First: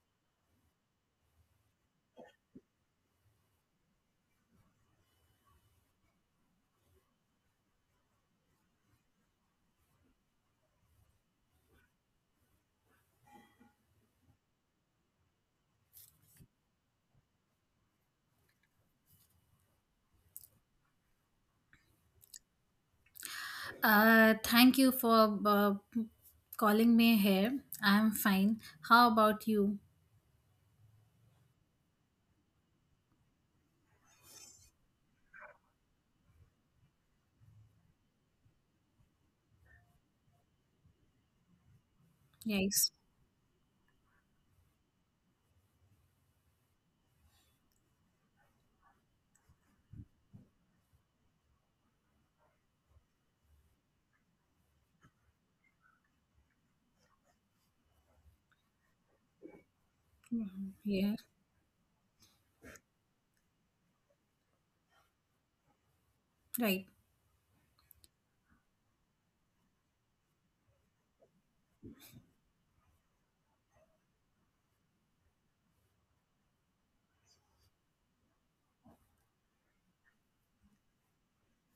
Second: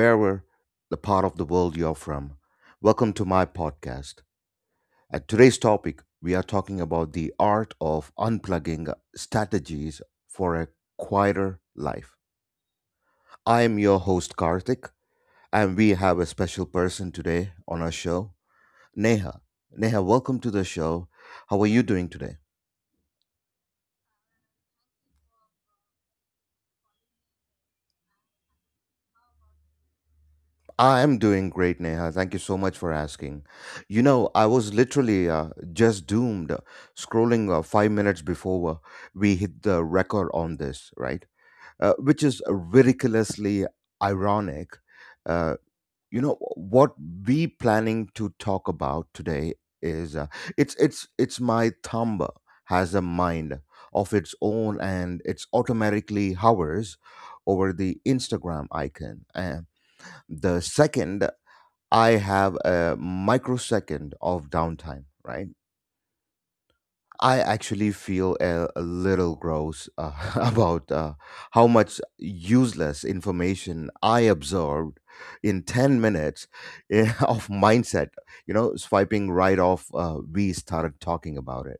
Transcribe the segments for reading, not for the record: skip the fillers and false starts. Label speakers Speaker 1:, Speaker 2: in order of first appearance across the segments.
Speaker 1: wherever the part of the world you're from. Welcome to my podcast. At today's topic, we are talking about the art of unplugging strategies for a quieter life. I am your host, Karthik, and we have a special person today on our show, Neha. Neha, welcome to the show. How are you doing today?
Speaker 2: Thank you for calling me here. I'm fine. How about you?
Speaker 1: I'm doing great, Neha. Thank you so much for asking. You know, I was literally just doomed scrolling 5 minutes before we hit the record on this, right? Which is
Speaker 2: Yes.
Speaker 1: ridiculously ironic. Uh, you know what we planning to talk about today is it's my thumb has a mind of its own and it's automatically hovers over the Instagram icon. And the
Speaker 2: Yeah.
Speaker 1: second I have a microsecond of downtime, right?
Speaker 2: Right.
Speaker 1: I actually feel a little gross about how much useless information I absorbed in 10 minutes of mindset, you know, swiping right off. We started talking about it.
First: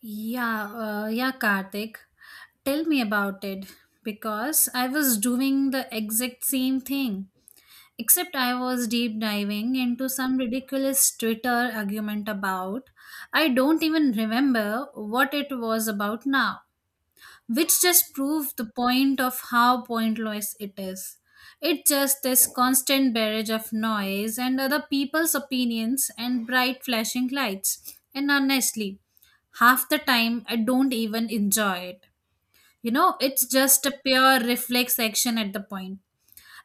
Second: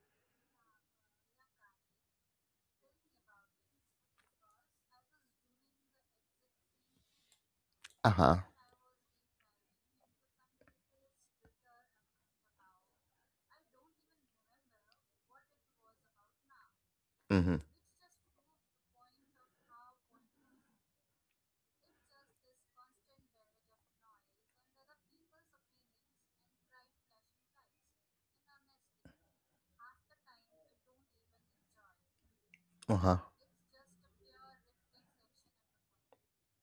Speaker 2: Yeah. Yeah, Karthik. Tell me about it because I was doing the exact same thing,
Speaker 1: Uh
Speaker 2: except
Speaker 1: huh.
Speaker 2: I was deep diving into some ridiculous Twitter argument about I don't even remember what it was about now.
Speaker 1: Mm hmm.
Speaker 2: Which just proves the point of how pointless it is. It's just this constant barrage of noise and other people's opinions and bright flashing lights. And honestly, half the time I don't even enjoy it. You
Speaker 1: Uh
Speaker 2: know,
Speaker 1: huh.
Speaker 2: it's just a pure reflex action at the point.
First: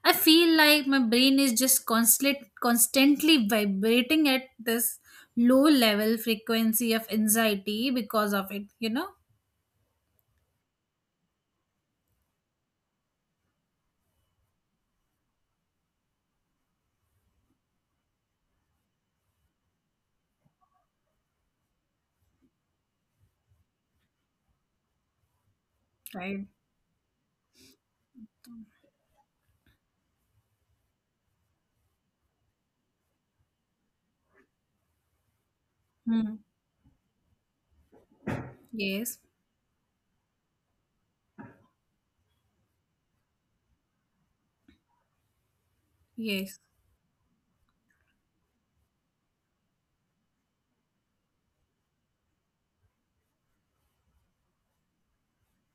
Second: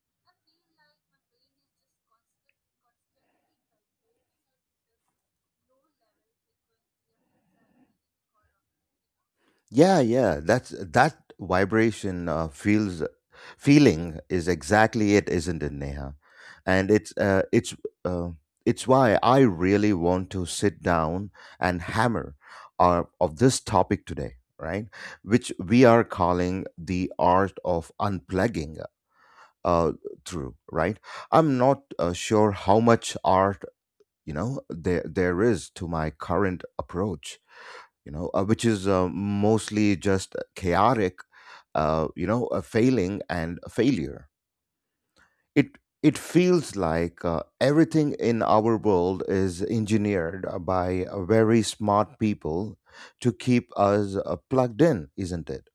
Speaker 2: I feel like my brain is just constantly vibrating at this low level frequency of anxiety because of it, you know?
Speaker 1: Yeah, yeah. That's that vibration feels feeling is exactly it, isn't it, Neha? And uh, it's why I really want to sit down and hammer of this topic today, right? Which we are
Speaker 2: Right.
Speaker 1: calling the art of unplugging uh, through, right? I'm not sure how much art you know there is to my
Speaker 2: Hmm.
Speaker 1: current approach which is
Speaker 2: Yes.
Speaker 1: mostly just chaotic, you know, a failing and a failure. It it
Speaker 2: Yes.
Speaker 1: feels like everything in our world is engineered by very smart people to keep us plugged in, isn't it?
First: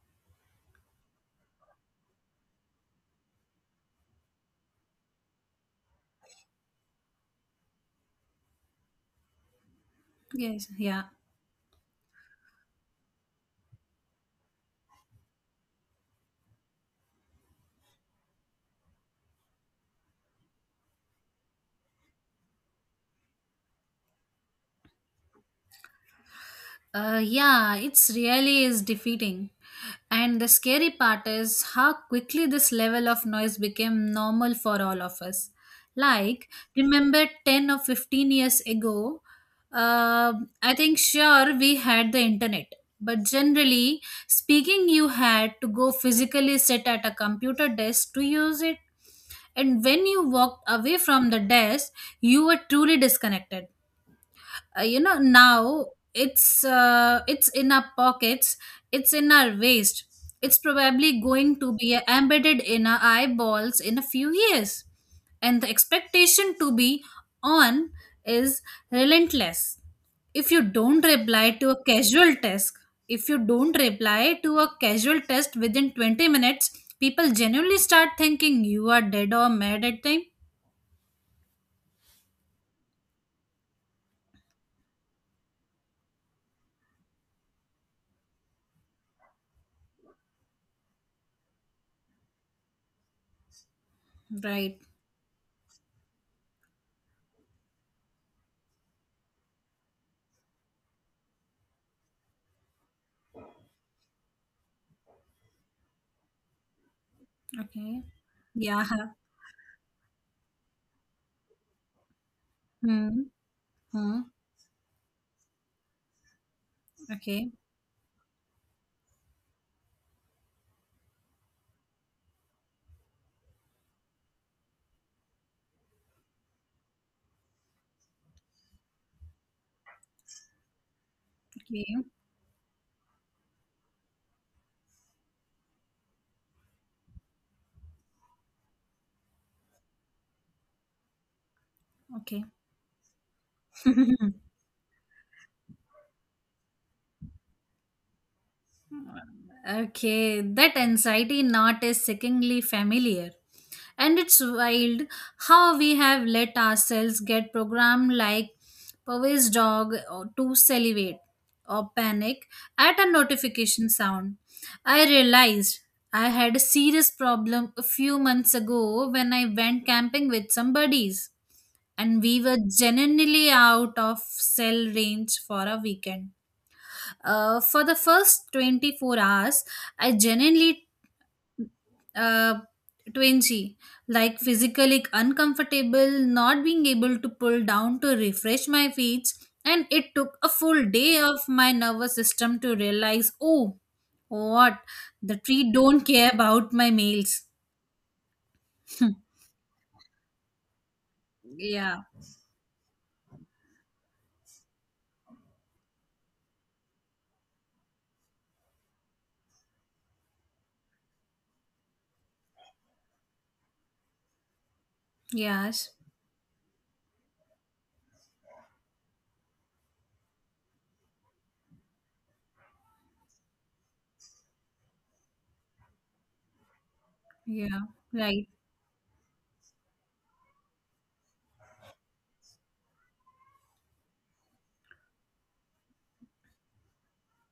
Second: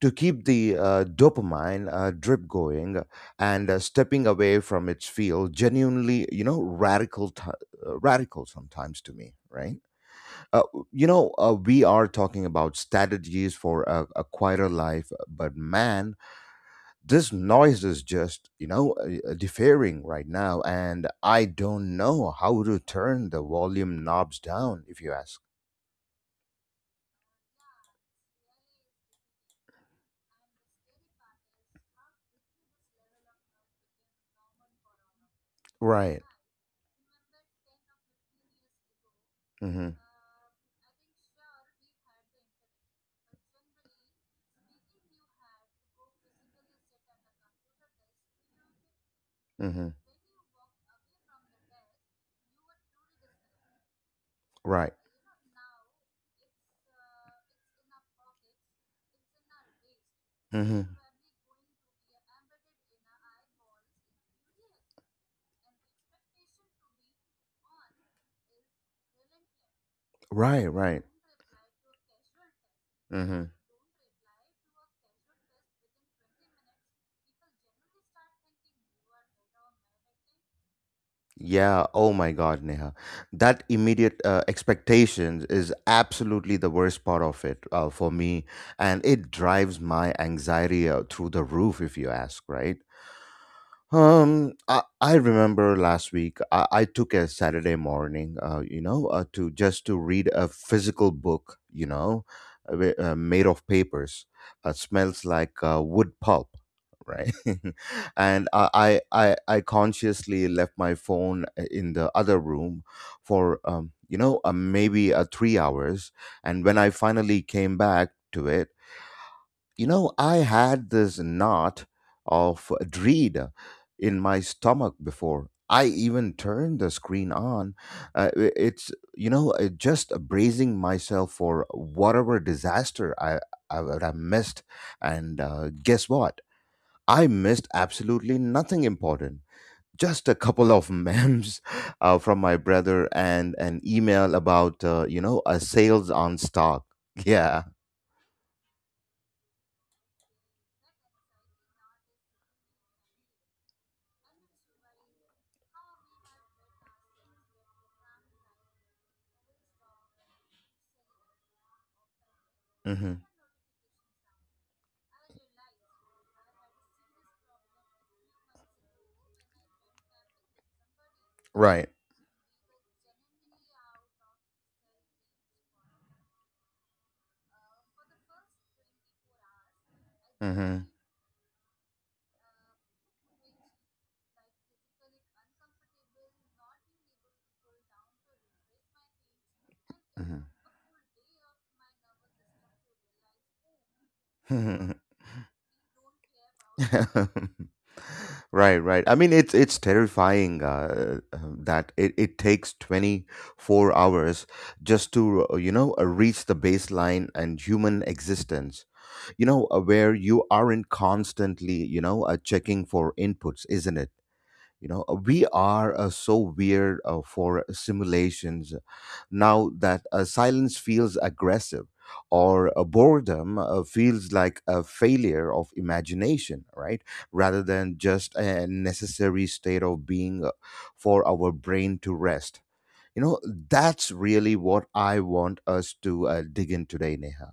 Speaker 1: To keep the dopamine drip going and stepping away from its field, genuinely, you know, radical, radical sometimes to me, right? Uh,
Speaker 2: Yes,
Speaker 1: you
Speaker 2: yeah.
Speaker 1: know, we are talking about strategies for a quieter life, but man, this noise is just, you know, deferring right now, and I don't know how to turn the volume knobs down, if you ask.
Speaker 2: Yeah, it's really is defeating. And the scary part is how quickly this level of noise became normal for all of us.
Speaker 1: Right.
Speaker 2: Like, remember 10 or 15 years ago,
Speaker 1: Mm-hmm.
Speaker 2: uh, I think sure we had the internet. But generally speaking, you had to go physically sit at a computer desk to use it. And
Speaker 1: Mm-hmm.
Speaker 2: when you walked away from the desk, you were truly disconnected.
Speaker 1: Right.
Speaker 2: Now it's in our pockets, it's in our waist, it's
Speaker 1: Mm-hmm.
Speaker 2: probably going to be embedded in our eyeballs in a few years, and the expectation to be on is relentless. If you
Speaker 1: Right. Right.
Speaker 2: don't reply to a casual task, if you
Speaker 1: Mm-hmm.
Speaker 2: don't reply to a casual test within 20 minutes, people genuinely start thinking you are dead or mad at them.
Speaker 1: Yeah, oh my God, Neha. That immediate expectations is absolutely the worst part of it for me. And it drives my anxiety through the roof, if you ask, right? Um,
Speaker 2: Right.
Speaker 1: I, I remember last week I took a Saturday morning, to just to read a physical book, you know, made of papers. Smells like wood pulp, right?
Speaker 2: Okay.
Speaker 1: and
Speaker 2: Yeah.
Speaker 1: I,
Speaker 2: Huh.
Speaker 1: I, I I consciously left my phone in the other room
Speaker 2: Hmm.
Speaker 1: for,
Speaker 2: Hmm.
Speaker 1: maybe 3 hours. And when I finally
Speaker 2: Okay.
Speaker 1: came back to it, you know, I had this knot of dread in my stomach before. I even turned the screen on. It's, you know, just bracing myself for
Speaker 2: Okay,
Speaker 1: whatever disaster I would have missed. And guess what? I missed absolutely nothing important. Just a couple of memes from
Speaker 2: okay.
Speaker 1: my brother and an email about, you know, a sales on stock. Yeah.
Speaker 2: Okay, that anxiety knot is sickeningly familiar. And it's wild how we have let ourselves get programmed like Poway's dog or to salivate or panic at a
Speaker 1: hmm
Speaker 2: notification sound. I realized I had a serious problem a few months ago when I went camping with some buddies
Speaker 1: Right.
Speaker 2: and we were genuinely out of cell range for a weekend. For the first 24 hours, I
Speaker 1: hmm
Speaker 2: genuinely uh, twingy, like physically uncomfortable, not being able to pull down to refresh my feet. And it took
Speaker 1: hmm
Speaker 2: a full day of my nervous system to realize, oh, what? The tree don't care about my meals.
Speaker 1: right, right, I mean it's terrifying that
Speaker 2: Yeah.
Speaker 1: it takes 24 hours just to you know reach the baseline and human existence where you aren't constantly checking for inputs isn't it we
Speaker 2: Yes.
Speaker 1: are so weird for simulations now that silence feels aggressive or boredom feels like a failure of imagination right rather
Speaker 2: Yeah.
Speaker 1: than just
Speaker 2: Right.
Speaker 1: a necessary state of being for our brain to rest you know that's really what I want us to dig in today neha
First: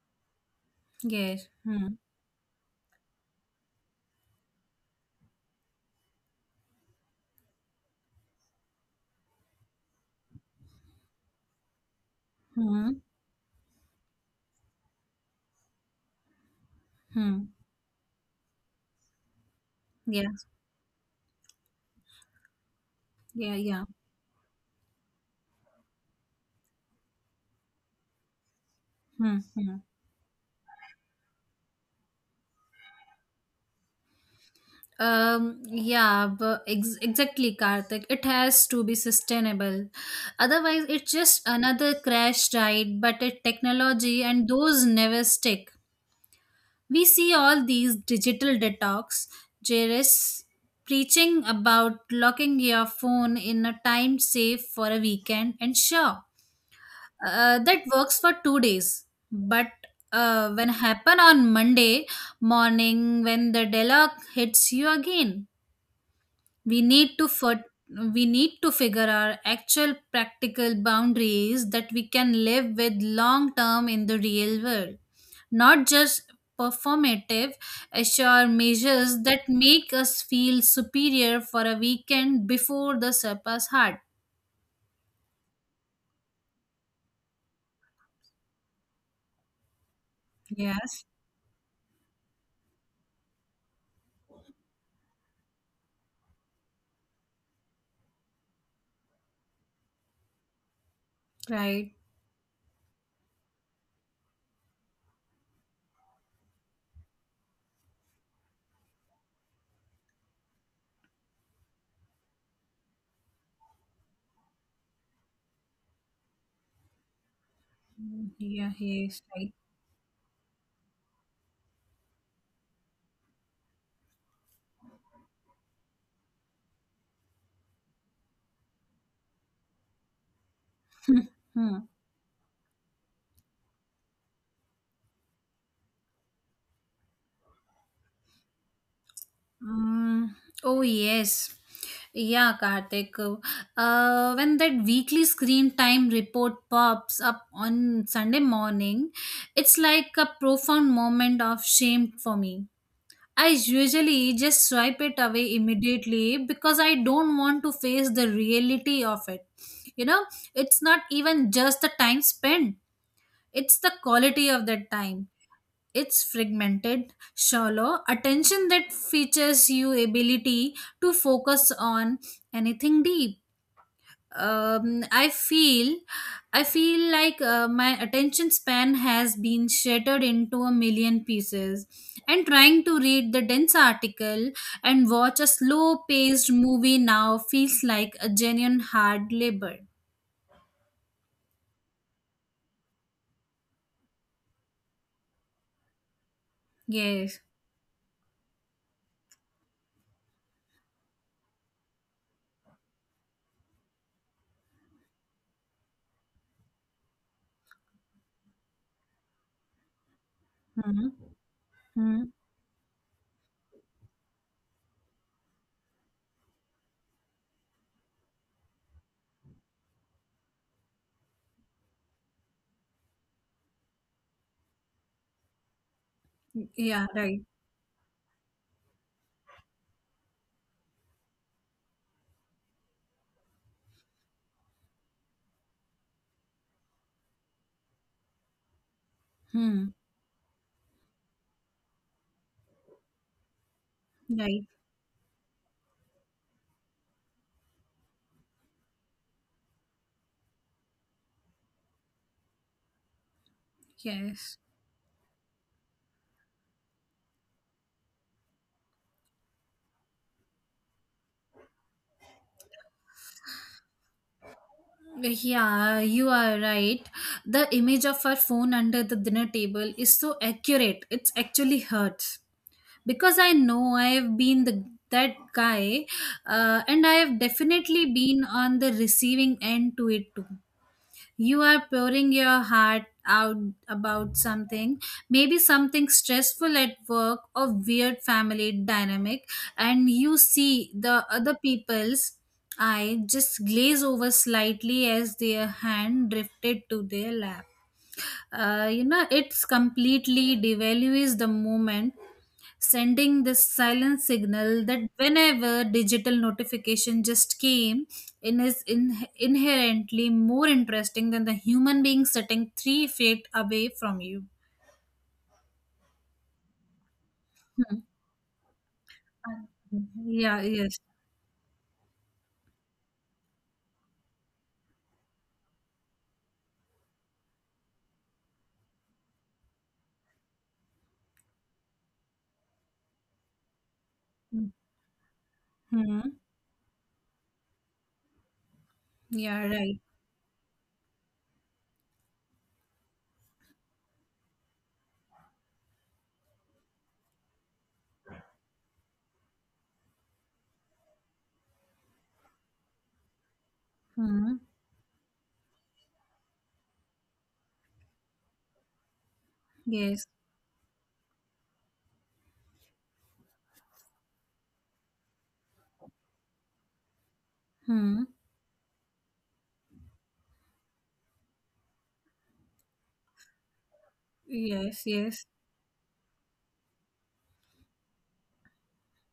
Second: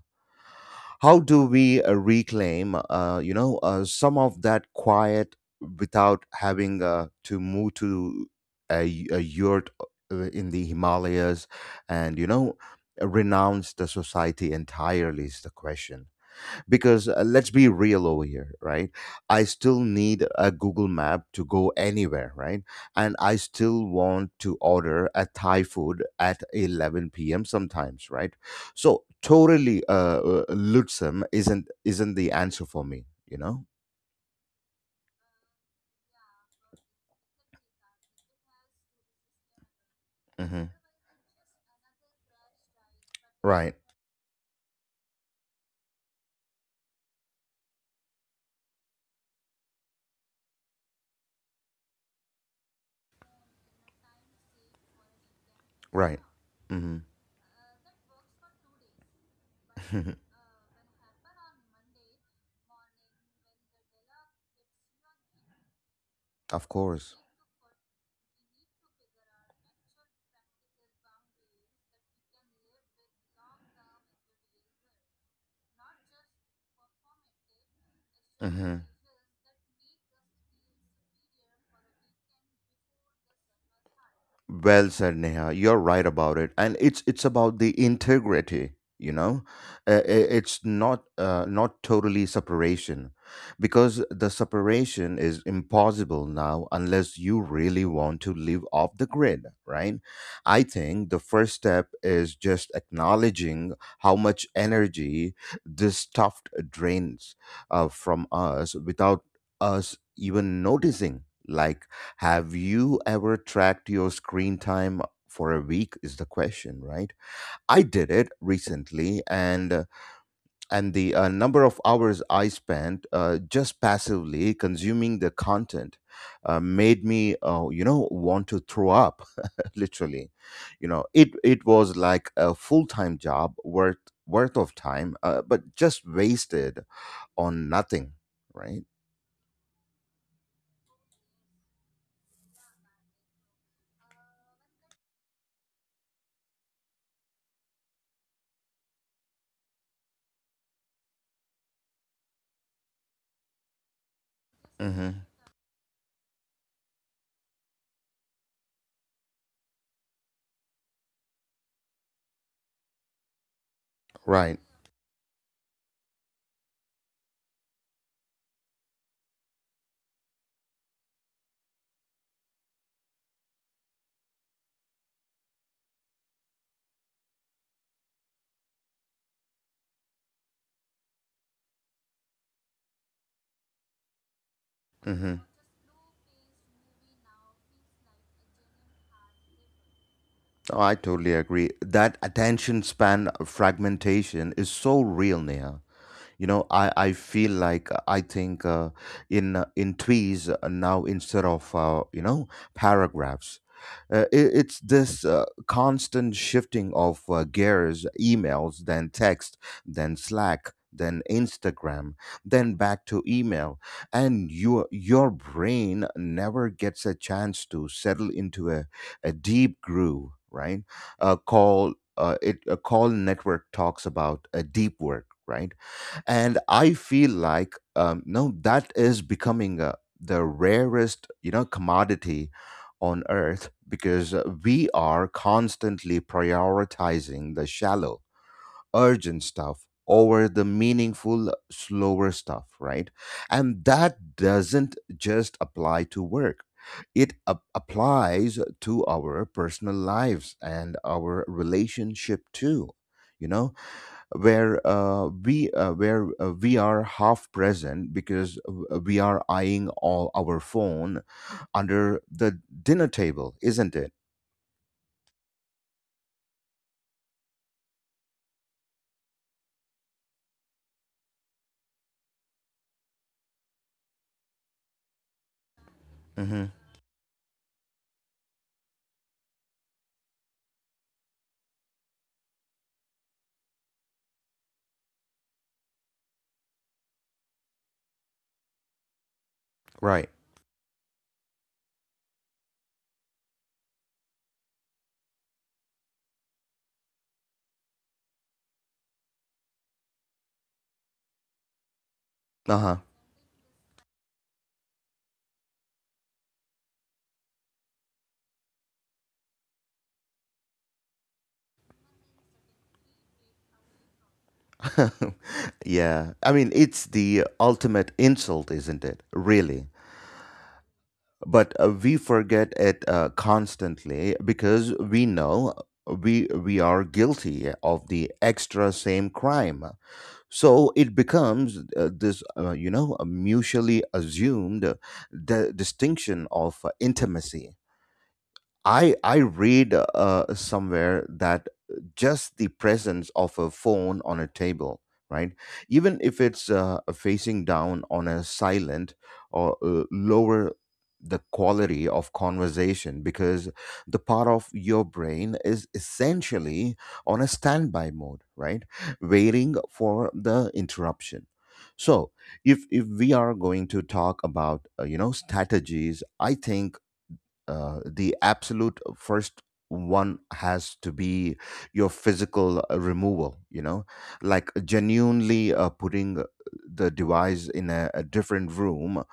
Speaker 1: how do
Speaker 2: Yes.
Speaker 1: we
Speaker 2: Hmm.
Speaker 1: reclaim, some of that quiet without having to move to a yurt in the Himalayas and, you know,
Speaker 2: Hmm.
Speaker 1: renounce the society entirely is the question because
Speaker 2: Hmm.
Speaker 1: let's be real over here right I still need
Speaker 2: Yeah.
Speaker 1: a google map to go anywhere right and I
Speaker 2: Yeah. Yeah.
Speaker 1: still want to order a thai food at 11 p.m sometimes right so
Speaker 2: Hmm. Hmm.
Speaker 1: totally lutsum isn't the answer for me you know
Speaker 2: Yeah, but exactly, Karthik. It has to be sustainable.
Speaker 1: hmm
Speaker 2: Otherwise, it's just another crash diet, but a
Speaker 1: right
Speaker 2: technology and those never stick. We see all these digital detox, Jerris, preaching about locking your phone in a time safe for a weekend, and
Speaker 1: right
Speaker 2: sure,
Speaker 1: hmm
Speaker 2: that works for 2 days. But when happen on Monday morning, when the deadlock hits you again,
Speaker 1: of
Speaker 2: we need
Speaker 1: course.
Speaker 2: to fir- we need to figure our actual practical boundaries that we can live with long term in the real world, not just performative assure
Speaker 1: Mhm.
Speaker 2: measures that make us feel superior for a weekend before the surpass hard.
Speaker 1: Well said, Neha. You're right about it, and it's about the integrity. You know, It's
Speaker 2: Yes.
Speaker 1: not not totally separation, because the separation is impossible now unless you really want to live off the grid, right? I think the first step
Speaker 2: Right.
Speaker 1: is just acknowledging how much energy this stuff drains from us without us even noticing. Like have you ever tracked your screen time for a week is the question, right? I did it
Speaker 2: Yeah, he
Speaker 1: recently
Speaker 2: is.
Speaker 1: and the number of hours I spent just passively consuming the content made me you know want to throw up literally. You know, it
Speaker 2: Right.
Speaker 1: it was like a full-time job worth worth of time but just wasted on nothing, right?
Speaker 2: Mm, oh yes. Yeah, Karthik. When that weekly screen time report pops up on Sunday morning, it's like a profound moment of shame for me. I usually just swipe it
Speaker 1: hmm
Speaker 2: away immediately because I don't want to face the reality of it. You know, it's not even just the time spent, it's the quality
Speaker 1: Right.
Speaker 2: of that time. It's fragmented, shallow attention that features you ability to focus on anything deep. Um, I feel, I feel like my attention span has been shattered into a million pieces, and trying to read the dense article and watch
Speaker 1: hmm
Speaker 2: a slow-paced movie now feels like a genuine hard labor.
Speaker 1: Oh, I totally agree. That attention span fragmentation is so real, Neha. You know, I
Speaker 2: Yes.
Speaker 1: feel like I think in tweets now instead of you know paragraphs, it's this constant shifting of gears, emails, then text, then Slack,
Speaker 2: Hmm.
Speaker 1: then Instagram,
Speaker 2: Hmm.
Speaker 1: then back to email, and your brain never gets a chance to settle into a deep groove, right? Call it a call network talks about a deep work, right? And I
Speaker 2: Yeah.
Speaker 1: feel
Speaker 2: Right.
Speaker 1: like no, that is becoming the rarest, you know, commodity on earth because we are constantly prioritizing the shallow urgent
Speaker 2: Hmm.
Speaker 1: stuff over the meaningful, slower stuff, right? And that
Speaker 2: Right.
Speaker 1: doesn't just apply to work. It applies to our personal lives and our relationship too. You know,
Speaker 2: Yes.
Speaker 1: where we are half present because we are eyeing all our phone under the dinner table, isn't it?
Speaker 2: Yeah, you are right. The image of her phone under the dinner table is so accurate. It's actually hurts because I know I have been the that guy,
Speaker 1: hmm
Speaker 2: and I have definitely been on the receiving end to it too. You are pouring your heart out about something, maybe something stressful at work or weird family dynamic, and
Speaker 1: Right.
Speaker 2: you see the other people's eye just glaze over slightly as their hand drifted to their lap. It's completely devalues the moment,
Speaker 1: Uh huh.
Speaker 2: sending this silent signal that whenever digital notification just came in inherently more interesting than the human being sitting 3 feet away from you.
Speaker 1: yeah, I mean, it's the
Speaker 2: Hmm.
Speaker 1: ultimate insult, isn't it? Really.
Speaker 2: Yeah, yes.
Speaker 1: But we forget it constantly because we know we are guilty of the extra same crime. So it becomes you know, a mutually assumed
Speaker 2: Hmm.
Speaker 1: distinction of intimacy. I
Speaker 2: Yeah,
Speaker 1: read
Speaker 2: right.
Speaker 1: somewhere that just the presence of a phone on a table, right? Even if it's facing down on a silent or lower the quality of conversation because the part
Speaker 2: Hmm.
Speaker 1: of your brain is essentially on a standby mode, right? Waiting
Speaker 2: Yes.
Speaker 1: for the interruption. So, if we are going to talk about you know strategies, I think
Speaker 2: Hmm.
Speaker 1: the absolute first one has to be your physical removal you know like
Speaker 2: Yes, yes.
Speaker 1: genuinely putting the device in a different room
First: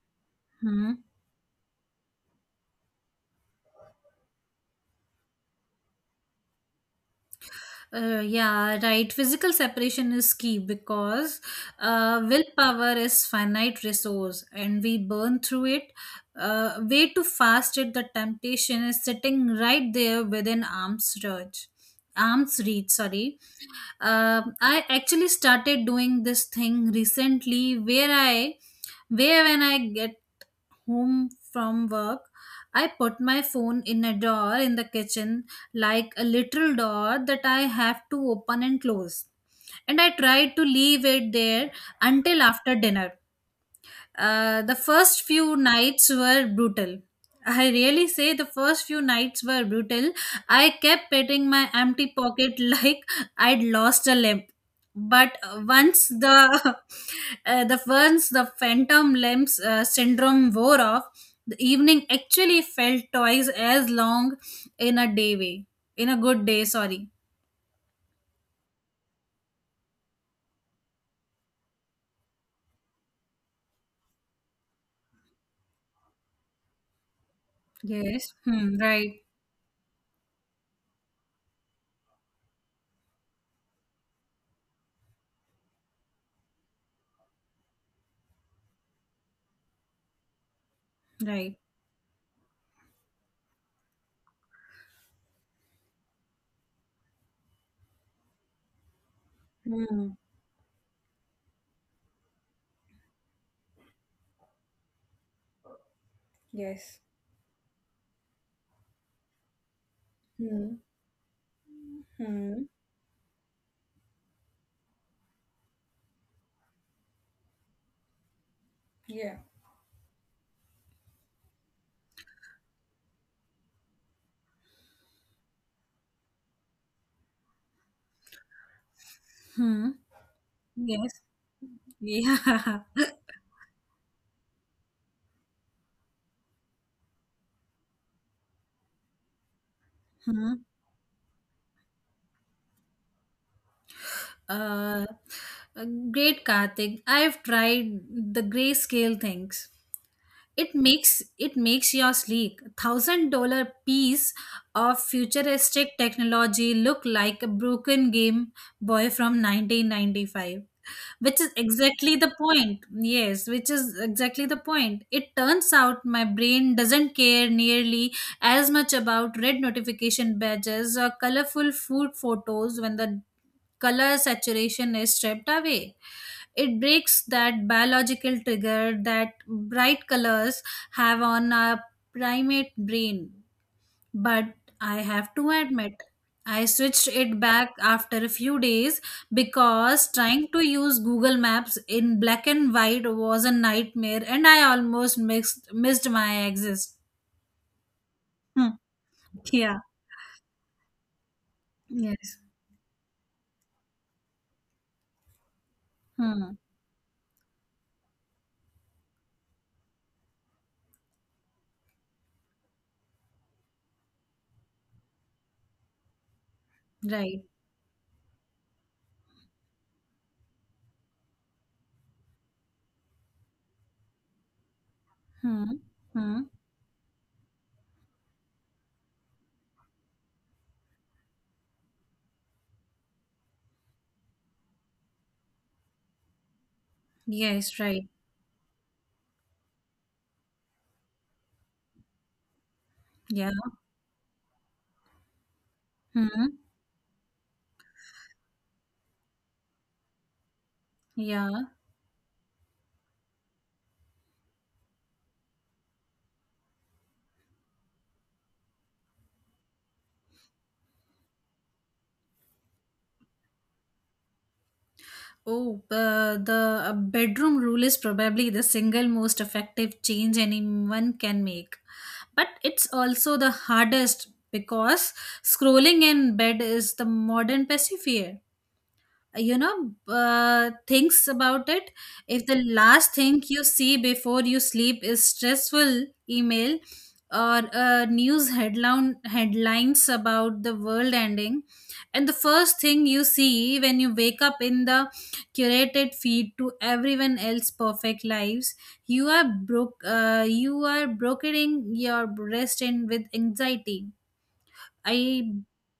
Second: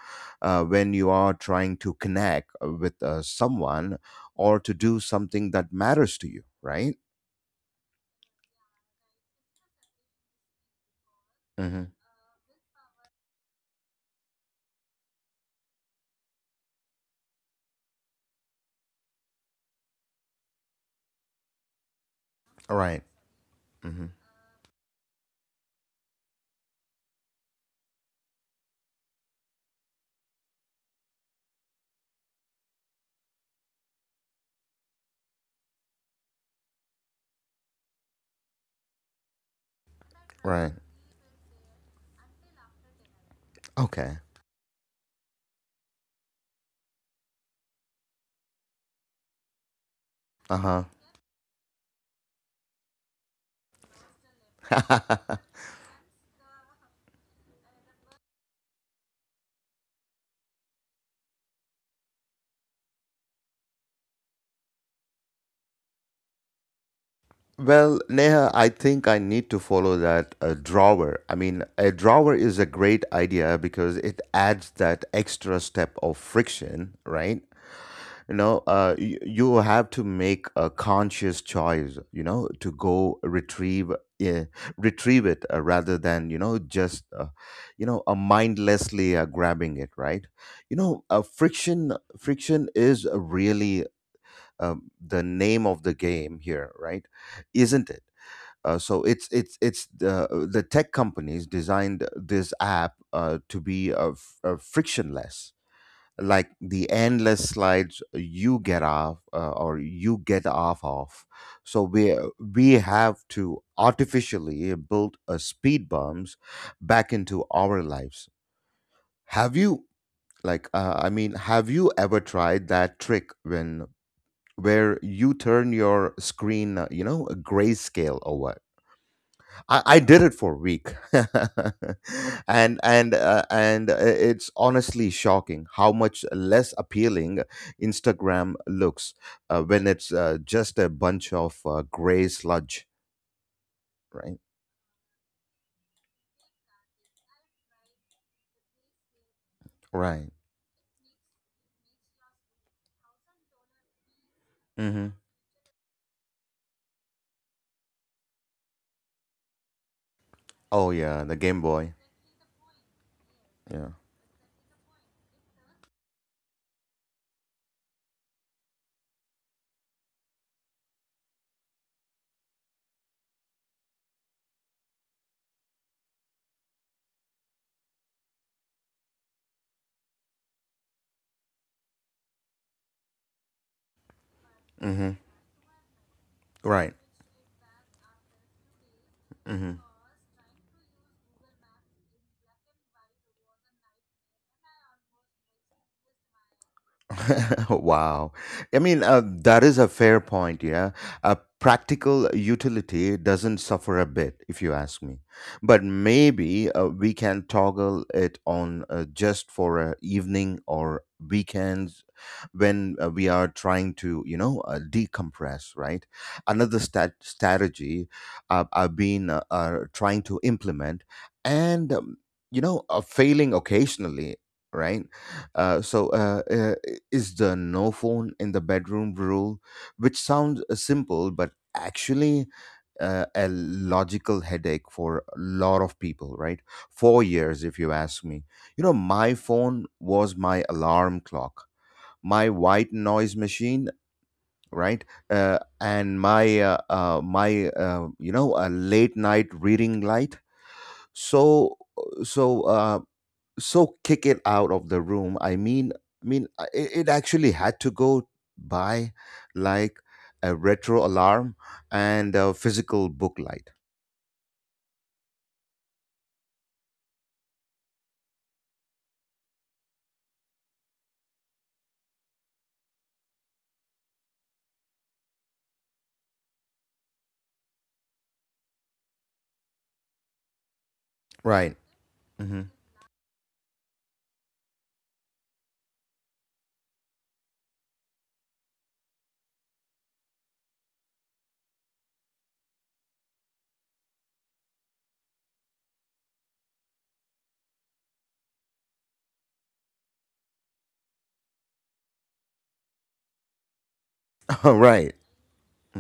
Speaker 2: Hmm.
Speaker 1: when you are trying to connect with someone or to do something that matters to you right
Speaker 2: Yeah, right. Physical separation is key because
Speaker 1: mm-hmm.
Speaker 2: willpower is finite resource and we burn through it way too fast. It The temptation is sitting right there within arm's reach. Arms reach,
Speaker 1: right
Speaker 2: sorry.
Speaker 1: mm-hmm.
Speaker 2: I actually started doing this thing recently where when I home from work, I put my phone in a door in the kitchen, like a literal door that I have to open and close. And I tried to
Speaker 1: right
Speaker 2: leave it there until after dinner.
Speaker 1: okay
Speaker 2: The first few nights were brutal. I really say the first few nights were brutal. I
Speaker 1: uh-huh
Speaker 2: kept petting my empty pocket like I'd lost a limb. But once the the phantom limbs syndrome wore off, the evening actually felt twice as long in a day way. In a good day, sorry.
Speaker 1: Well, Neha, I think I need to follow that drawer. I mean, a drawer is a great idea because it adds that extra step of friction, right?
Speaker 2: Yes.
Speaker 1: You know,
Speaker 2: Hmm, right.
Speaker 1: you have to make a conscious choice, you know, to go retrieve it rather than, you know, mindlessly grabbing it, right? You know,
Speaker 2: Right.
Speaker 1: friction is really the name of the game here, right? Isn't it? So it's
Speaker 2: Hmm.
Speaker 1: the tech companies designed this app to be frictionless, like the endless slides you get off or you get off of. So we have to artificially build a speed bumps back into our lives.
Speaker 2: Yeah.
Speaker 1: Have you like I mean, have you ever tried that trick when where you turn your screen, you know, grayscale over? I,
Speaker 2: Hmm.
Speaker 1: I did it for a week,
Speaker 2: Yes. Yeah.
Speaker 1: and it's honestly shocking how much less appealing Instagram looks when it's
Speaker 2: Hmm.
Speaker 1: just a bunch of gray sludge, right?
Speaker 2: Uh, uh, Great, Karthik. I've tried the grayscale things.
Speaker 1: Right.
Speaker 2: it makes it makes your sleek $1,000 piece of
Speaker 1: Mm-hmm.
Speaker 2: futuristic technology look like a broken game boy from 1995,
Speaker 1: Oh yeah, the
Speaker 2: which is
Speaker 1: Game Boy.
Speaker 2: exactly the point. Yes, which is
Speaker 1: Yeah.
Speaker 2: exactly the point. It turns out my brain doesn't care nearly as much about red notification badges or colorful food photos when the color saturation is stripped away. It breaks that biological trigger that bright colors have on our primate brain. But I
Speaker 1: Mm-hmm.
Speaker 2: have to admit, I
Speaker 1: Right.
Speaker 2: switched it back after a few days because trying to use Google Maps in black and white was a nightmare and I almost missed my exit.
Speaker 1: Wow.
Speaker 2: Hmm.
Speaker 1: I mean, that
Speaker 2: Yeah.
Speaker 1: is a fair point, yeah. A practical
Speaker 2: Yes.
Speaker 1: utility doesn't suffer a bit, if you ask me. But
Speaker 2: Hmm.
Speaker 1: maybe we can toggle it on just for a evening or weekends when we are trying to, you know, decompress, right? Another
Speaker 2: Right.
Speaker 1: strategy I've been trying to implement and, failing occasionally, right?
Speaker 2: Hmm.
Speaker 1: Uh, so
Speaker 2: Hmm.
Speaker 1: uh, uh, is the no phone in the bedroom rule, which sounds simple but actually a logical headache for a lot of people, right? 4 years,
Speaker 2: Yes,
Speaker 1: if you
Speaker 2: right.
Speaker 1: ask me. You know, my phone was my alarm clock, my white noise
Speaker 2: Yeah.
Speaker 1: machine, right? Uh, and
Speaker 2: Hmm.
Speaker 1: my uh, uh, my uh, you know a late night reading light.
Speaker 2: Yeah.
Speaker 1: So uh, so uh, so kick it out of the room. It actually had to go by, like, a retro alarm and a physical book light,
Speaker 2: Oh, the bedroom rule is probably the single most effective change anyone can make. But it's also the hardest because scrolling in bed is the modern pacifier, you know, thinks about
Speaker 1: right?
Speaker 2: it. If the
Speaker 1: Hmm.
Speaker 2: last thing you see before you sleep is stressful email or news headlines about the world ending, and the first thing you see when you wake up in the curated feed to everyone else perfect lives, you are brokering your rest in with anxiety.
Speaker 1: Right.
Speaker 2: I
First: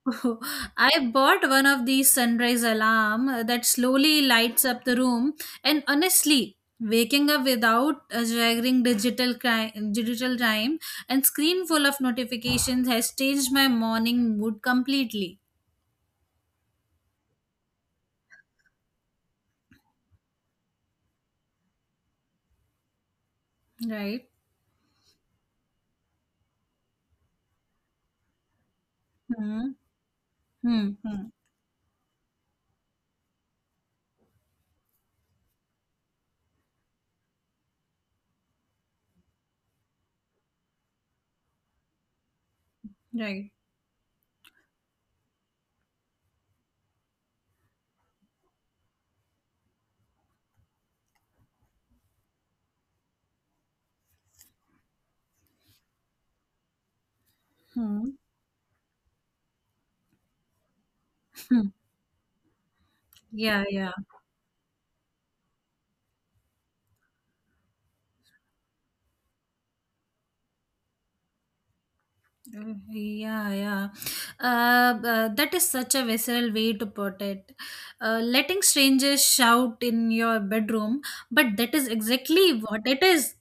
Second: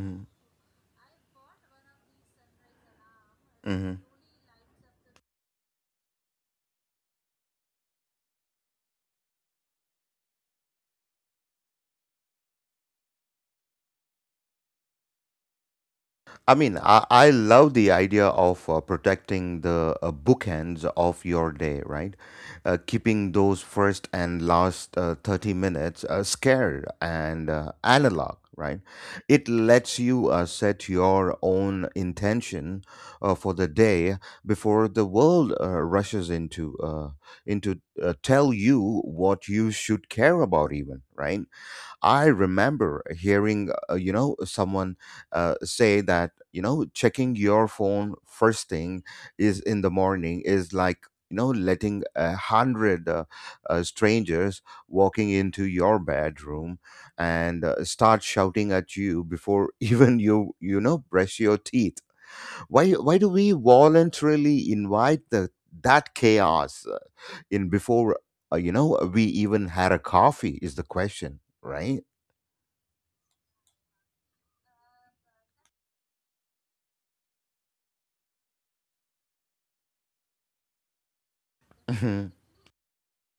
Speaker 2: I bought one of these sunrise alarm that
Speaker 1: Hmm.
Speaker 2: slowly lights up the room, and honestly waking up without a jarring digital time and screen full of notifications has changed my morning mood completely.
Speaker 1: I mean, I love the idea of protecting the bookends of your day, right? Keeping those first
Speaker 2: Right.
Speaker 1: and last 30 minutes scared and analog, right? It
Speaker 2: Hmm.
Speaker 1: lets you
Speaker 2: Hmm.
Speaker 1: set
Speaker 2: Hmm.
Speaker 1: your own intention for the day before the world rushes into tell you what you should care about, even, right? I remember
Speaker 2: Right.
Speaker 1: hearing, someone say that, you know, checking your phone first thing is in the morning is like, you know, letting a hundred strangers walking into your bedroom and
Speaker 2: Hmm.
Speaker 1: start shouting at you before even you, you know, brush your
Speaker 2: Hmm.
Speaker 1: teeth. Why do we
Speaker 2: Yeah, yeah.
Speaker 1: voluntarily invite that chaos in before, you know, we even had a coffee, is the question, right?
Speaker 2: Mm, yeah, yeah. That is such a visceral way to put it. Letting strangers shout in your bedroom, but that is
Speaker 1: Mhm.
Speaker 2: exactly what it is.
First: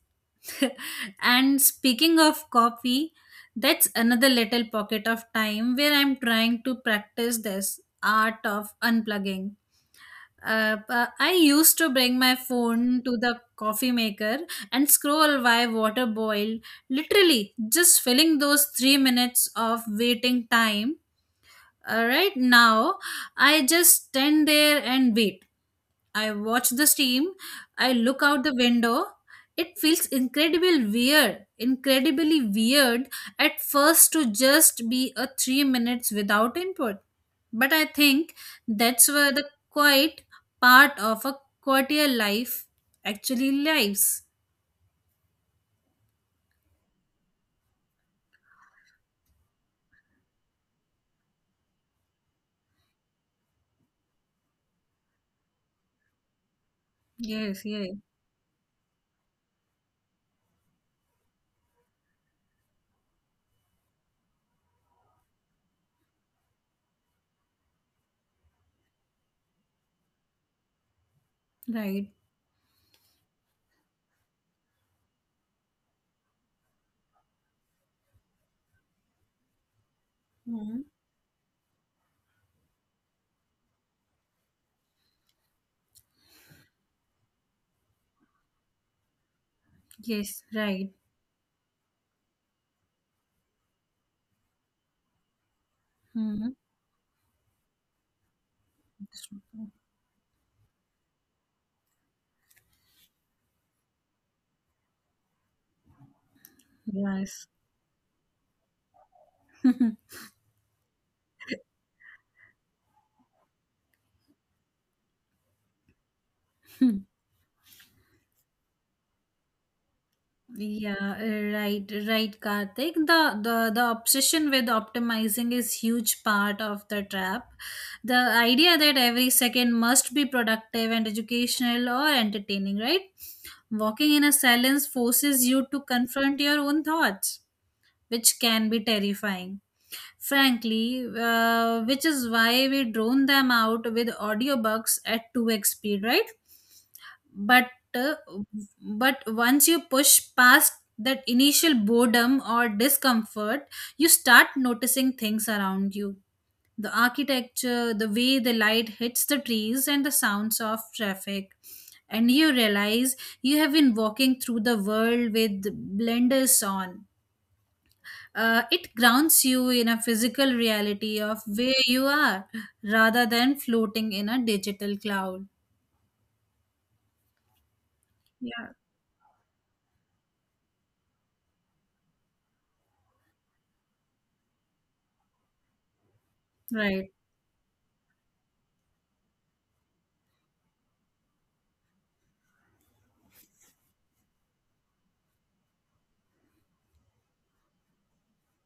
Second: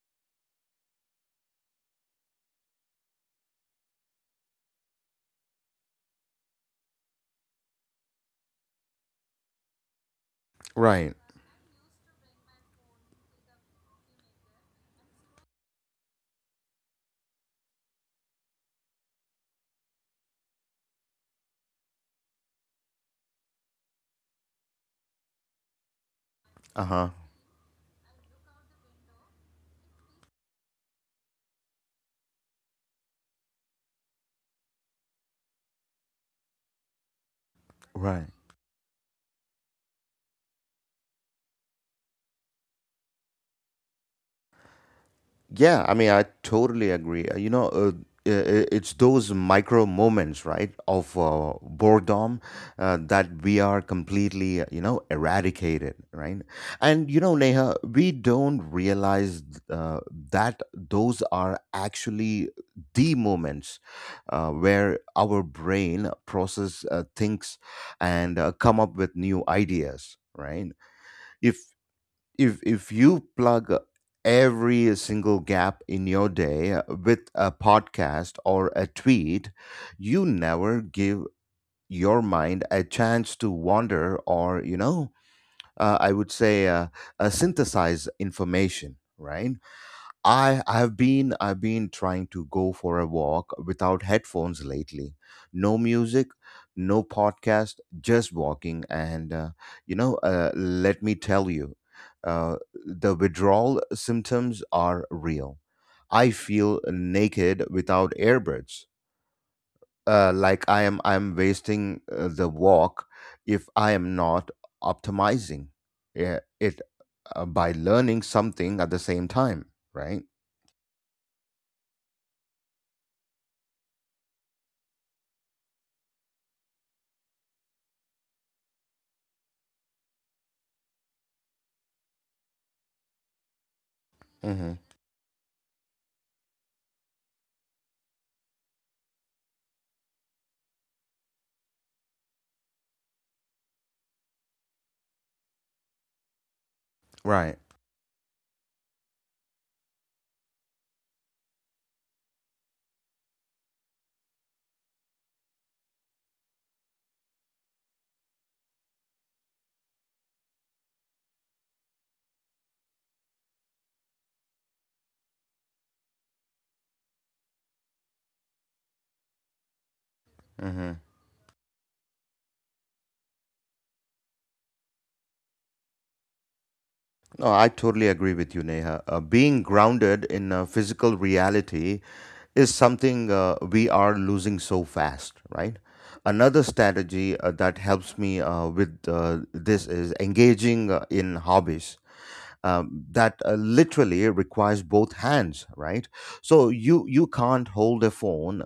Speaker 2: And speaking of coffee, that's another little pocket of time where I'm trying to practice this art of unplugging.
Speaker 1: Right.
Speaker 2: I used to bring my phone to the coffee maker and scroll while water boiled, literally just filling those 3 minutes of waiting time. All right, now I just stand there and wait. I watch
Speaker 1: Uh
Speaker 2: the
Speaker 1: huh.
Speaker 2: steam, I look out the window. It feels incredibly weird at first to just be a 3 minutes without input. But I
Speaker 1: Right.
Speaker 2: think that's where the quiet part of a courtier life actually lives.
Speaker 1: Yeah. I mean, I totally agree. It's those micro moments, right, of boredom that we are completely, you know, eradicated, right? And you know,
Speaker 2: Yes,
Speaker 1: Neha,
Speaker 2: yes.
Speaker 1: we don't realize uh, that those are actually the moments where our brain process thinks and come up with new ideas, right? If
Speaker 2: Right.
Speaker 1: if you plug every single gap in your day with a podcast or a tweet, you never
Speaker 2: Mhm.
Speaker 1: give your mind a chance to wander, or I would say, synthesize information, right.
Speaker 2: Yes,
Speaker 1: I I
Speaker 2: right.
Speaker 1: have been I've been trying to go for a walk without headphones lately. No music,
Speaker 2: Mhm.
Speaker 1: no podcast, just walking. And, let me tell you, uh, the withdrawal symptoms are real. I feel
Speaker 2: Yes.
Speaker 1: naked without earbuds. Like, I'm wasting the walk if I am not optimizing, yeah, it by learning something at the same time, right?
Speaker 2: Yeah, right, right, Karthik. The obsession with optimizing is huge part of the trap. The idea that every second must be productive and educational or entertaining, right? Walking in a
Speaker 1: Mm-hmm.
Speaker 2: silence forces you to confront your own thoughts, which can be terrifying frankly, which is why we drone them out with audiobooks at 2x speed, right?
Speaker 1: Right.
Speaker 2: But uh, but once you push past that initial boredom or discomfort, you start noticing things around you. The architecture, the way the light hits the trees, and the sounds of traffic. And you realize you have been walking through the world with blenders on. It grounds you in a physical
Speaker 1: Hmm.
Speaker 2: reality of where you are rather than floating in a digital cloud.
Speaker 1: No, I totally agree with you,
Speaker 2: Yeah,
Speaker 1: Neha. Being grounded in physical reality is something we are losing so fast, right? Another
Speaker 2: right.
Speaker 1: strategy that helps me with this is engaging in hobbies. That literally requires both hands, right? So you can't hold a phone.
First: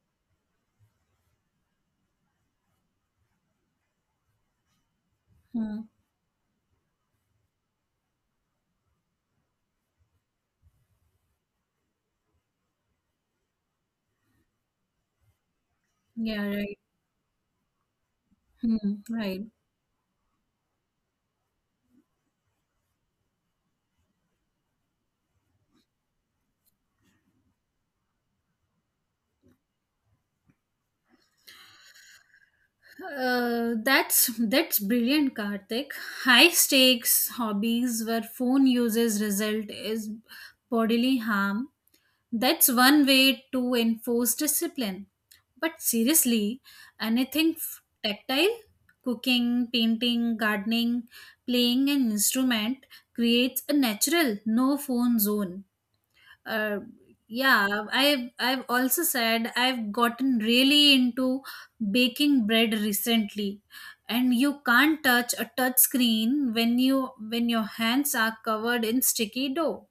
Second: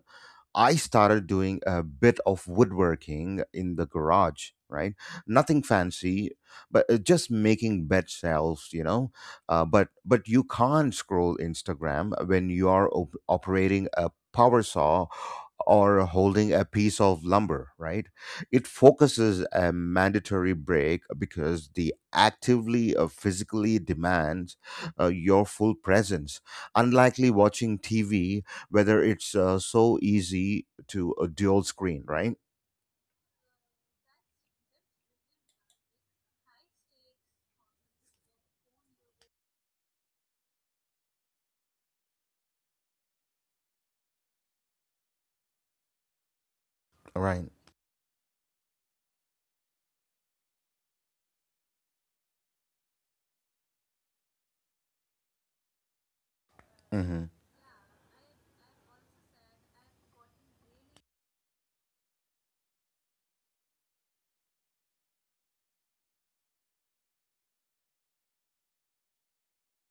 Speaker 1: I started doing a bit of woodworking in the garage, right? Nothing
Speaker 2: Hmm.
Speaker 1: fancy, but just making bed shelves, you know. But you can't scroll Instagram when you are operating a power saw or
Speaker 2: Yeah,
Speaker 1: holding a
Speaker 2: right.
Speaker 1: piece of lumber, right? It
Speaker 2: Hmm. Right.
Speaker 1: focuses a mandatory break because the actively or physically demands your full presence. Unlikely watching TV, whether it's so easy to a dual screen, right?
Speaker 2: That's brilliant, Karthik. High stakes hobbies where phone uses result is bodily harm. That's one way to enforce discipline. But seriously,
Speaker 1: Right.
Speaker 2: anything tactile, cooking, painting, gardening, playing an instrument creates a natural no phone zone. Uh,
Speaker 1: Mm-hmm.
Speaker 2: yeah, I've also said I've gotten really into baking bread recently. And you can't touch a touch screen when your hands are covered in sticky dough.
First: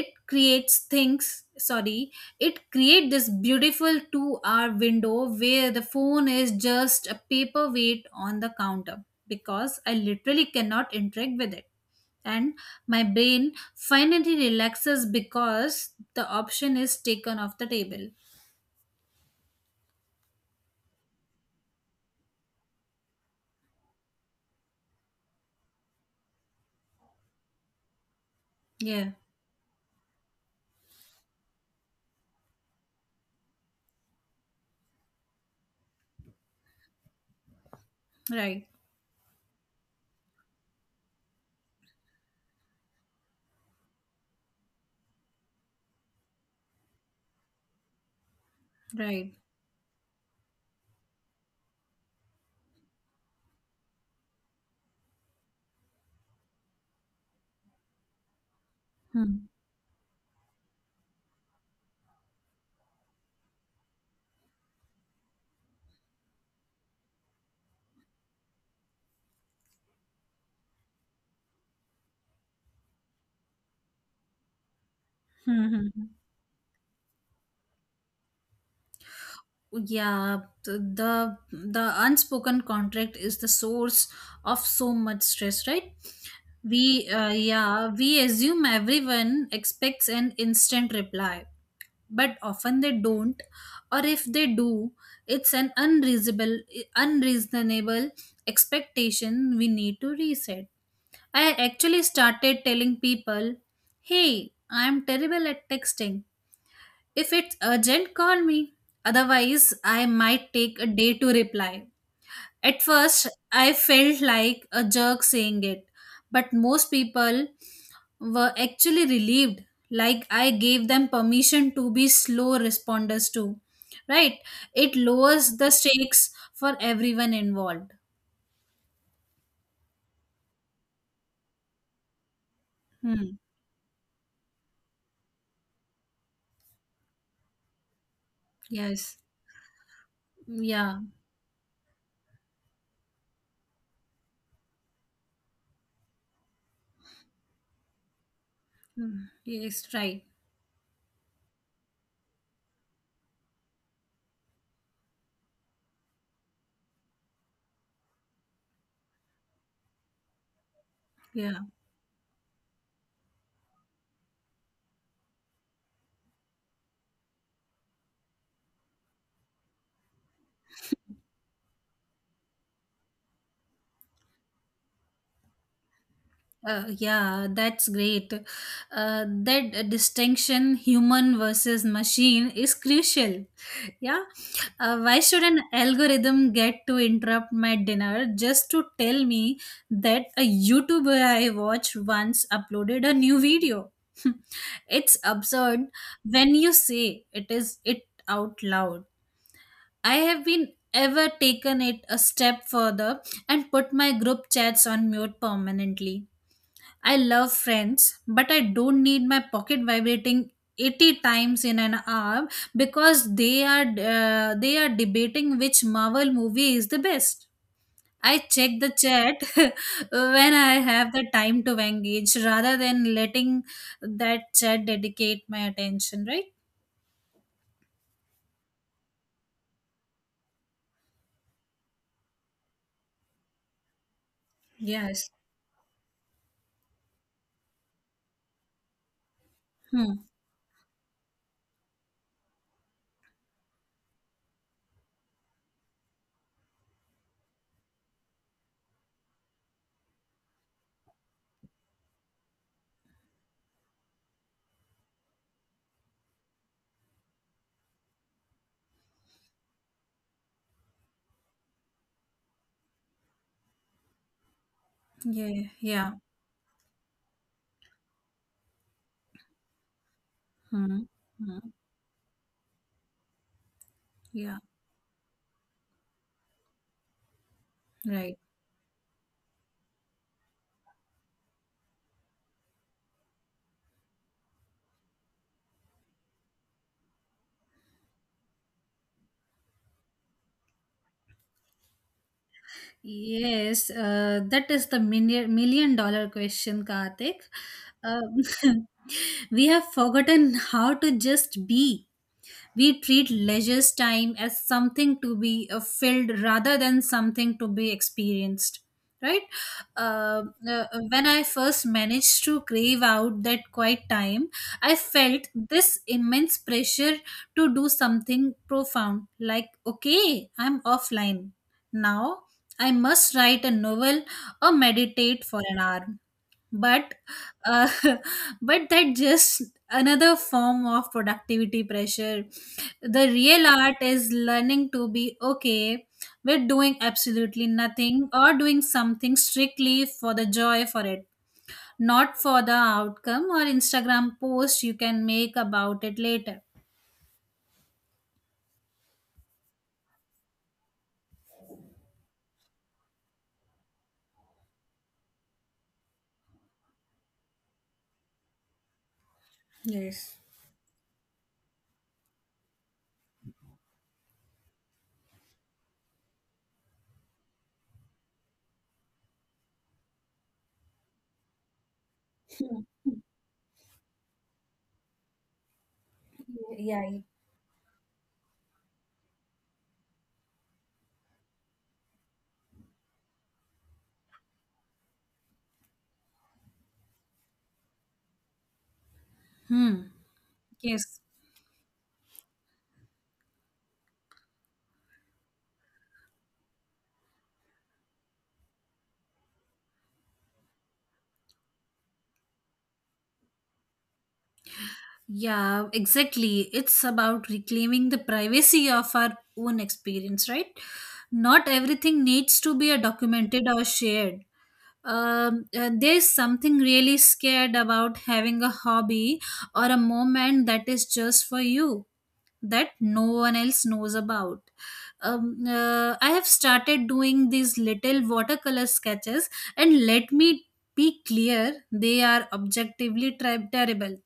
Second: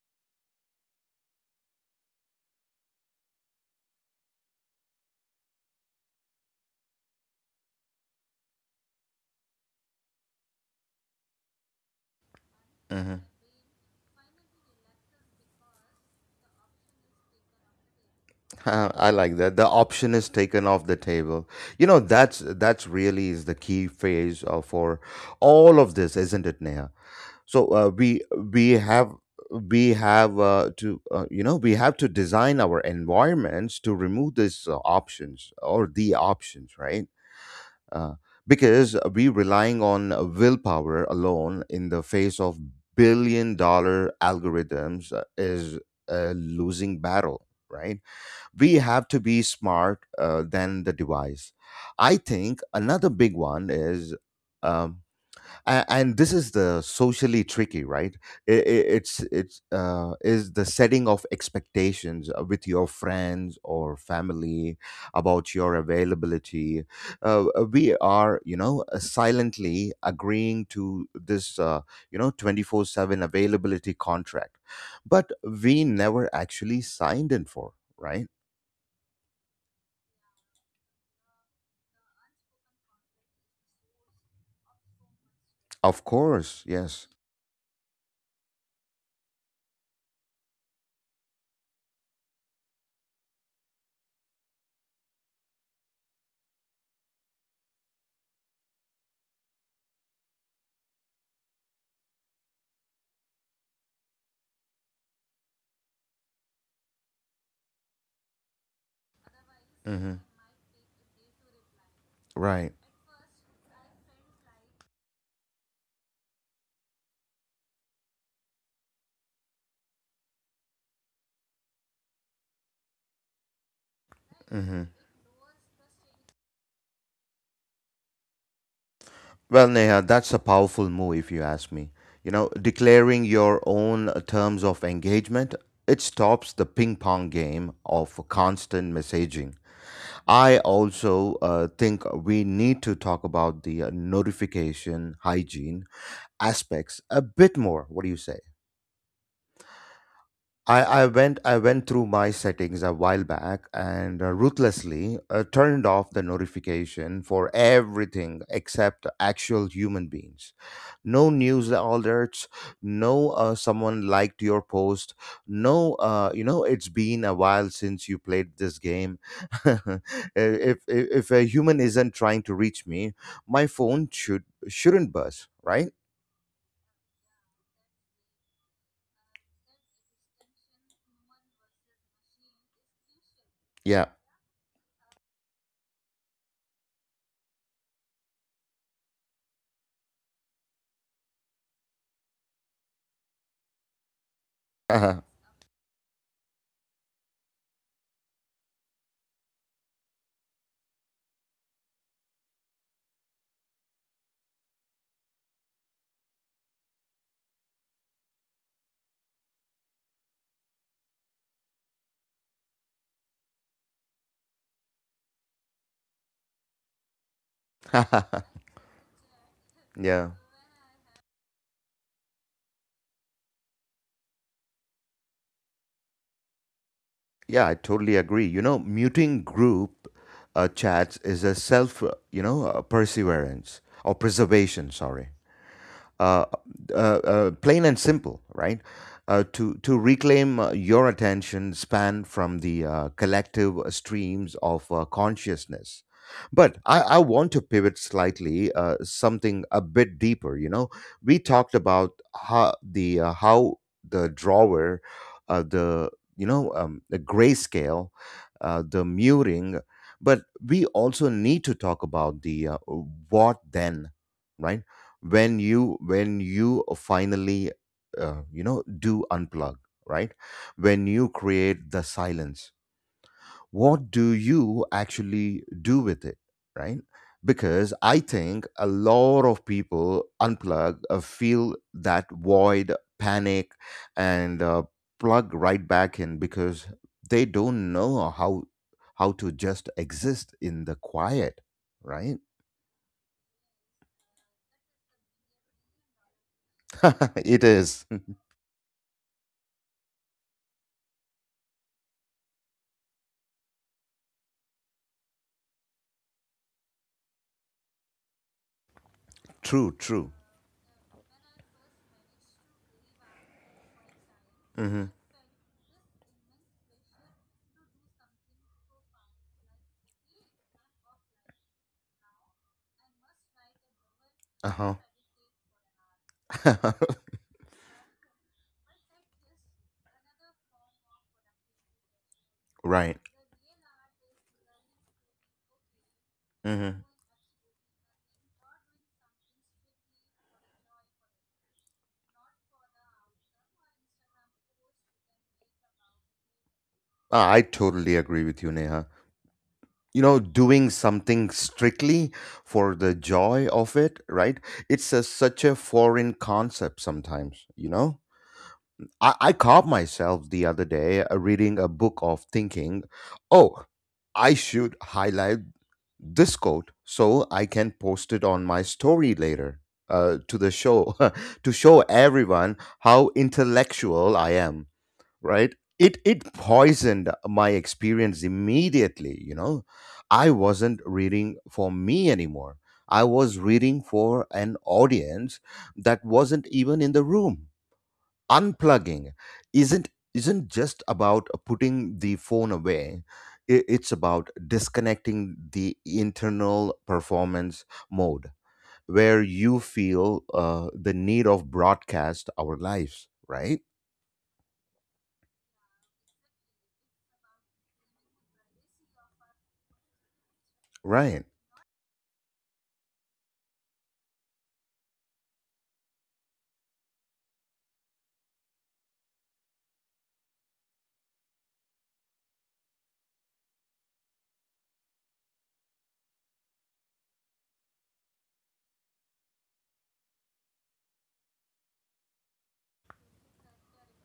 Speaker 2: it creates things sorry it create this beautiful 2 hour window where the phone is just a paperweight on the counter, because I literally cannot interact with it. And my
Speaker 1: Mm-hmm.
Speaker 2: brain finally relaxes because the option is taken off the table.
Speaker 1: I like that. The option is taken off the table. You know, that's really is the key phase for all of this, isn't it, Neha? So we have
Speaker 2: Yeah,
Speaker 1: we have to you know we have to design our environments to remove these options, or the options, right? uh,
Speaker 2: right,
Speaker 1: because we relying on willpower alone in the face of billion dollar algorithms is a losing battle, right. We have to
Speaker 2: right.
Speaker 1: be smart than the device. I think another big one is, um, and this is the socially tricky, right. I- it's is the setting of expectations with your friends or family about your availability. We are, you know, silently agreeing to this, you know, 24/7 availability contract, but we
Speaker 2: Hmm.
Speaker 1: never actually signed in for, right.
Speaker 2: Yeah, the unspoken contract is the source of so much stress, right?
Speaker 1: Of course. Yes.
Speaker 2: We we assume everyone expects an instant reply, but often they don't. Or if they do, it's an unreasonable unreasonable expectation we need to reset. I actually started telling people, hey, I'm terrible at texting. If it's urgent, call me. Otherwise, I
Speaker 1: Mhm.
Speaker 2: might take a day to reply.
Speaker 1: Right.
Speaker 2: At first, I felt like a jerk saying it, but most people were actually relieved, like I gave them permission to be slow responders too. Right?
Speaker 1: Mhm.
Speaker 2: It lowers the stakes for everyone involved.
Speaker 1: Well, Neha, that's a powerful move, if you ask me. You know, declaring
Speaker 2: Hmm.
Speaker 1: your own terms of engagement, it stops the ping pong game of constant
Speaker 2: Yes.
Speaker 1: messaging. I
Speaker 2: Yeah.
Speaker 1: also think we need to talk about the notification hygiene aspects a bit more. What do you say?
Speaker 2: Hmm. Yes, right.
Speaker 1: I went through my settings a while back and ruthlessly turned off the notification for everything except actual human beings. No news
Speaker 2: Yeah.
Speaker 1: alerts, no someone liked your post, no you know it's been a while since you played this game. If a human isn't trying to reach me, my phone shouldn't buzz, right?
Speaker 2: Yeah, that's great. That distinction, human versus machine, is crucial.
Speaker 1: Yeah.
Speaker 2: Yeah. Why should an algorithm get to interrupt my dinner just to tell me that a YouTuber I watched once uploaded a new video? It's absurd when you say it is it out loud. I have been ever taken it a step further and put my group chats on mute permanently. I love friends, but I don't need my pocket vibrating 80 times in an hour because they are debating which Marvel movie is the best. I check the chat
Speaker 1: Yeah.
Speaker 2: when I have the time to engage rather than letting that chat dedicate my attention, right?
Speaker 1: Yeah, I totally agree. You know, muting group chats is a self, perseverance, or preservation,
Speaker 2: Yes.
Speaker 1: sorry, uh, plain and simple, right? To
Speaker 2: Hmm.
Speaker 1: reclaim your attention span from the collective streams of consciousness. But I want to pivot slightly, something a bit deeper. You know, we talked about how the, how the drawer, the, the grayscale, the muring, but we also need to talk about the, what then, right?
Speaker 2: Yeah. Yeah.
Speaker 1: When you finally, do unplug, right?
Speaker 2: Hmm.
Speaker 1: When you
Speaker 2: Hmm.
Speaker 1: create the silence, what do
Speaker 2: Yeah.
Speaker 1: you actually do with it, right? Because I
Speaker 2: Right.
Speaker 1: think a lot of people unplug, feel that void, panic, and plug right back in, because they don't know how, to just exist in the quiet, right?
Speaker 2: Yes, that is the million million dollar question, Karthik.
Speaker 1: It is.
Speaker 2: Um, We have forgotten how to just be. We treat leisure time as something to be filled rather than something to be experienced. Right?
Speaker 1: True, true.
Speaker 2: When I first managed to crave out that quiet time, I
Speaker 1: Mhm.
Speaker 2: felt this immense pressure to do something profound, like, okay, I'm offline. Now I must write a novel or
Speaker 1: Uh-huh.
Speaker 2: meditate for an hour. But uh, but that just another form of productivity pressure.
Speaker 1: Right.
Speaker 2: The real art is learning to be okay with doing
Speaker 1: Hmm.
Speaker 2: absolutely nothing, or doing something strictly for the joy for it, not for the outcome or Instagram post you can make about it later.
Speaker 1: I totally agree with you, Neha. You know, doing something strictly for the joy of it, right? It's a, such a foreign concept sometimes, you know? I caught
Speaker 2: Yes.
Speaker 1: myself the other day reading a book of thinking, oh, I should highlight this quote so I can post it on my story later, to the show to show everyone how intellectual I am. Right, it
Speaker 2: Yeah.
Speaker 1: poisoned my experience immediately, you know. I wasn't reading for me anymore. I was reading for an audience that wasn't even in the room. Unplugging
Speaker 2: Hmm.
Speaker 1: isn't just
Speaker 2: Yes.
Speaker 1: about putting the phone away. It's about disconnecting the internal performance mode, where you feel the need of broadcast our lives, right.
Speaker 2: Yeah, exactly. It's about reclaiming the privacy of our own experience, right?
Speaker 1: Right.
Speaker 2: Not everything needs to be a documented or shared. There's something really scared about having a hobby or a moment that is just for you, that no one else knows about. I have started doing these little watercolor sketches, and let me be clear, they are objectively terrible,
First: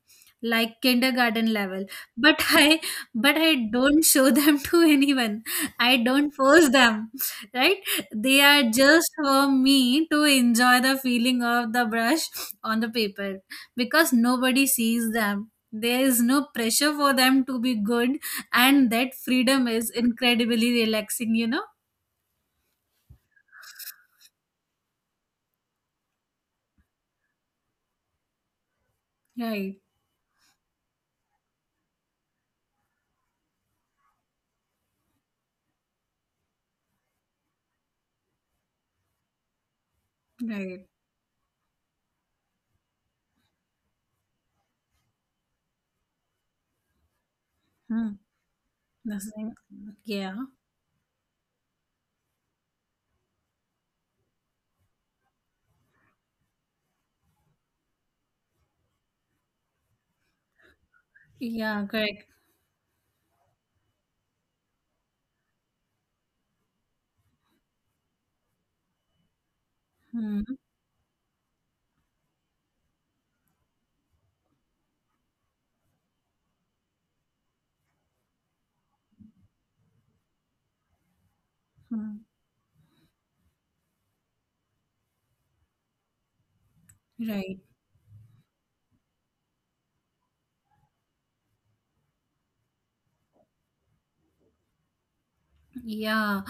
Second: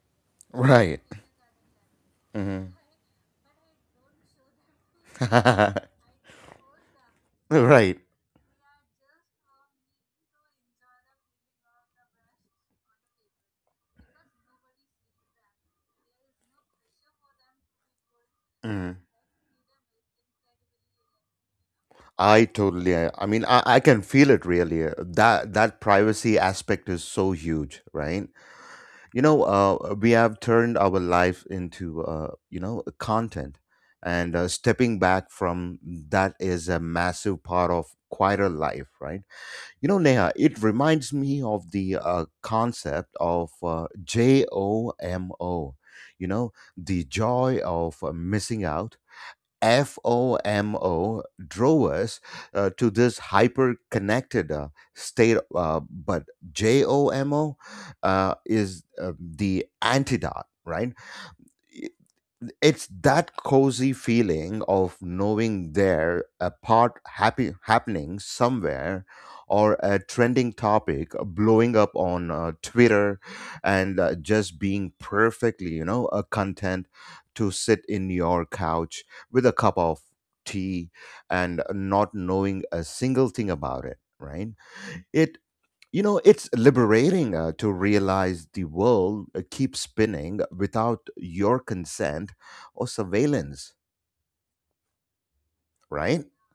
Speaker 2: like
Speaker 1: Right.
Speaker 2: kindergarten level, but
Speaker 1: Hmm.
Speaker 2: I don't show them to anyone. I don't force them. Right,
Speaker 1: Right.
Speaker 2: they are just for me, to enjoy the feeling of the brush on the paper. Because nobody sees them, there is no pressure for them to be good, and
Speaker 1: Mm.
Speaker 2: that freedom is incredibly relaxing, you know?
Speaker 1: I totally. I mean, I can feel it really. That privacy aspect is so huge, right? You know,
Speaker 2: Right.
Speaker 1: we have turned our life into, content, and stepping back from that is a massive part of quieter life, right? You know, Neha, it
Speaker 2: Right.
Speaker 1: reminds me of the concept of JOMO. You know, the joy of
Speaker 2: Hmm.
Speaker 1: missing out.
Speaker 2: That's right. Yeah.
Speaker 1: FOMO drove us to this hyper connected state, but JOMO is the antidote, right?
Speaker 2: Yeah,
Speaker 1: i-
Speaker 2: correct.
Speaker 1: it's that cozy feeling of knowing there a part happy happening somewhere, or a
Speaker 2: Hmm.
Speaker 1: trending topic blowing up on Twitter, and just being perfectly, you know, content to sit in your couch with a cup of tea and not
Speaker 2: Hmm.
Speaker 1: knowing a single thing about it, right. it You know, it's liberating
Speaker 2: Right.
Speaker 1: to realize the world keeps spinning without your consent or surveillance, right?
Speaker 2: Yeah.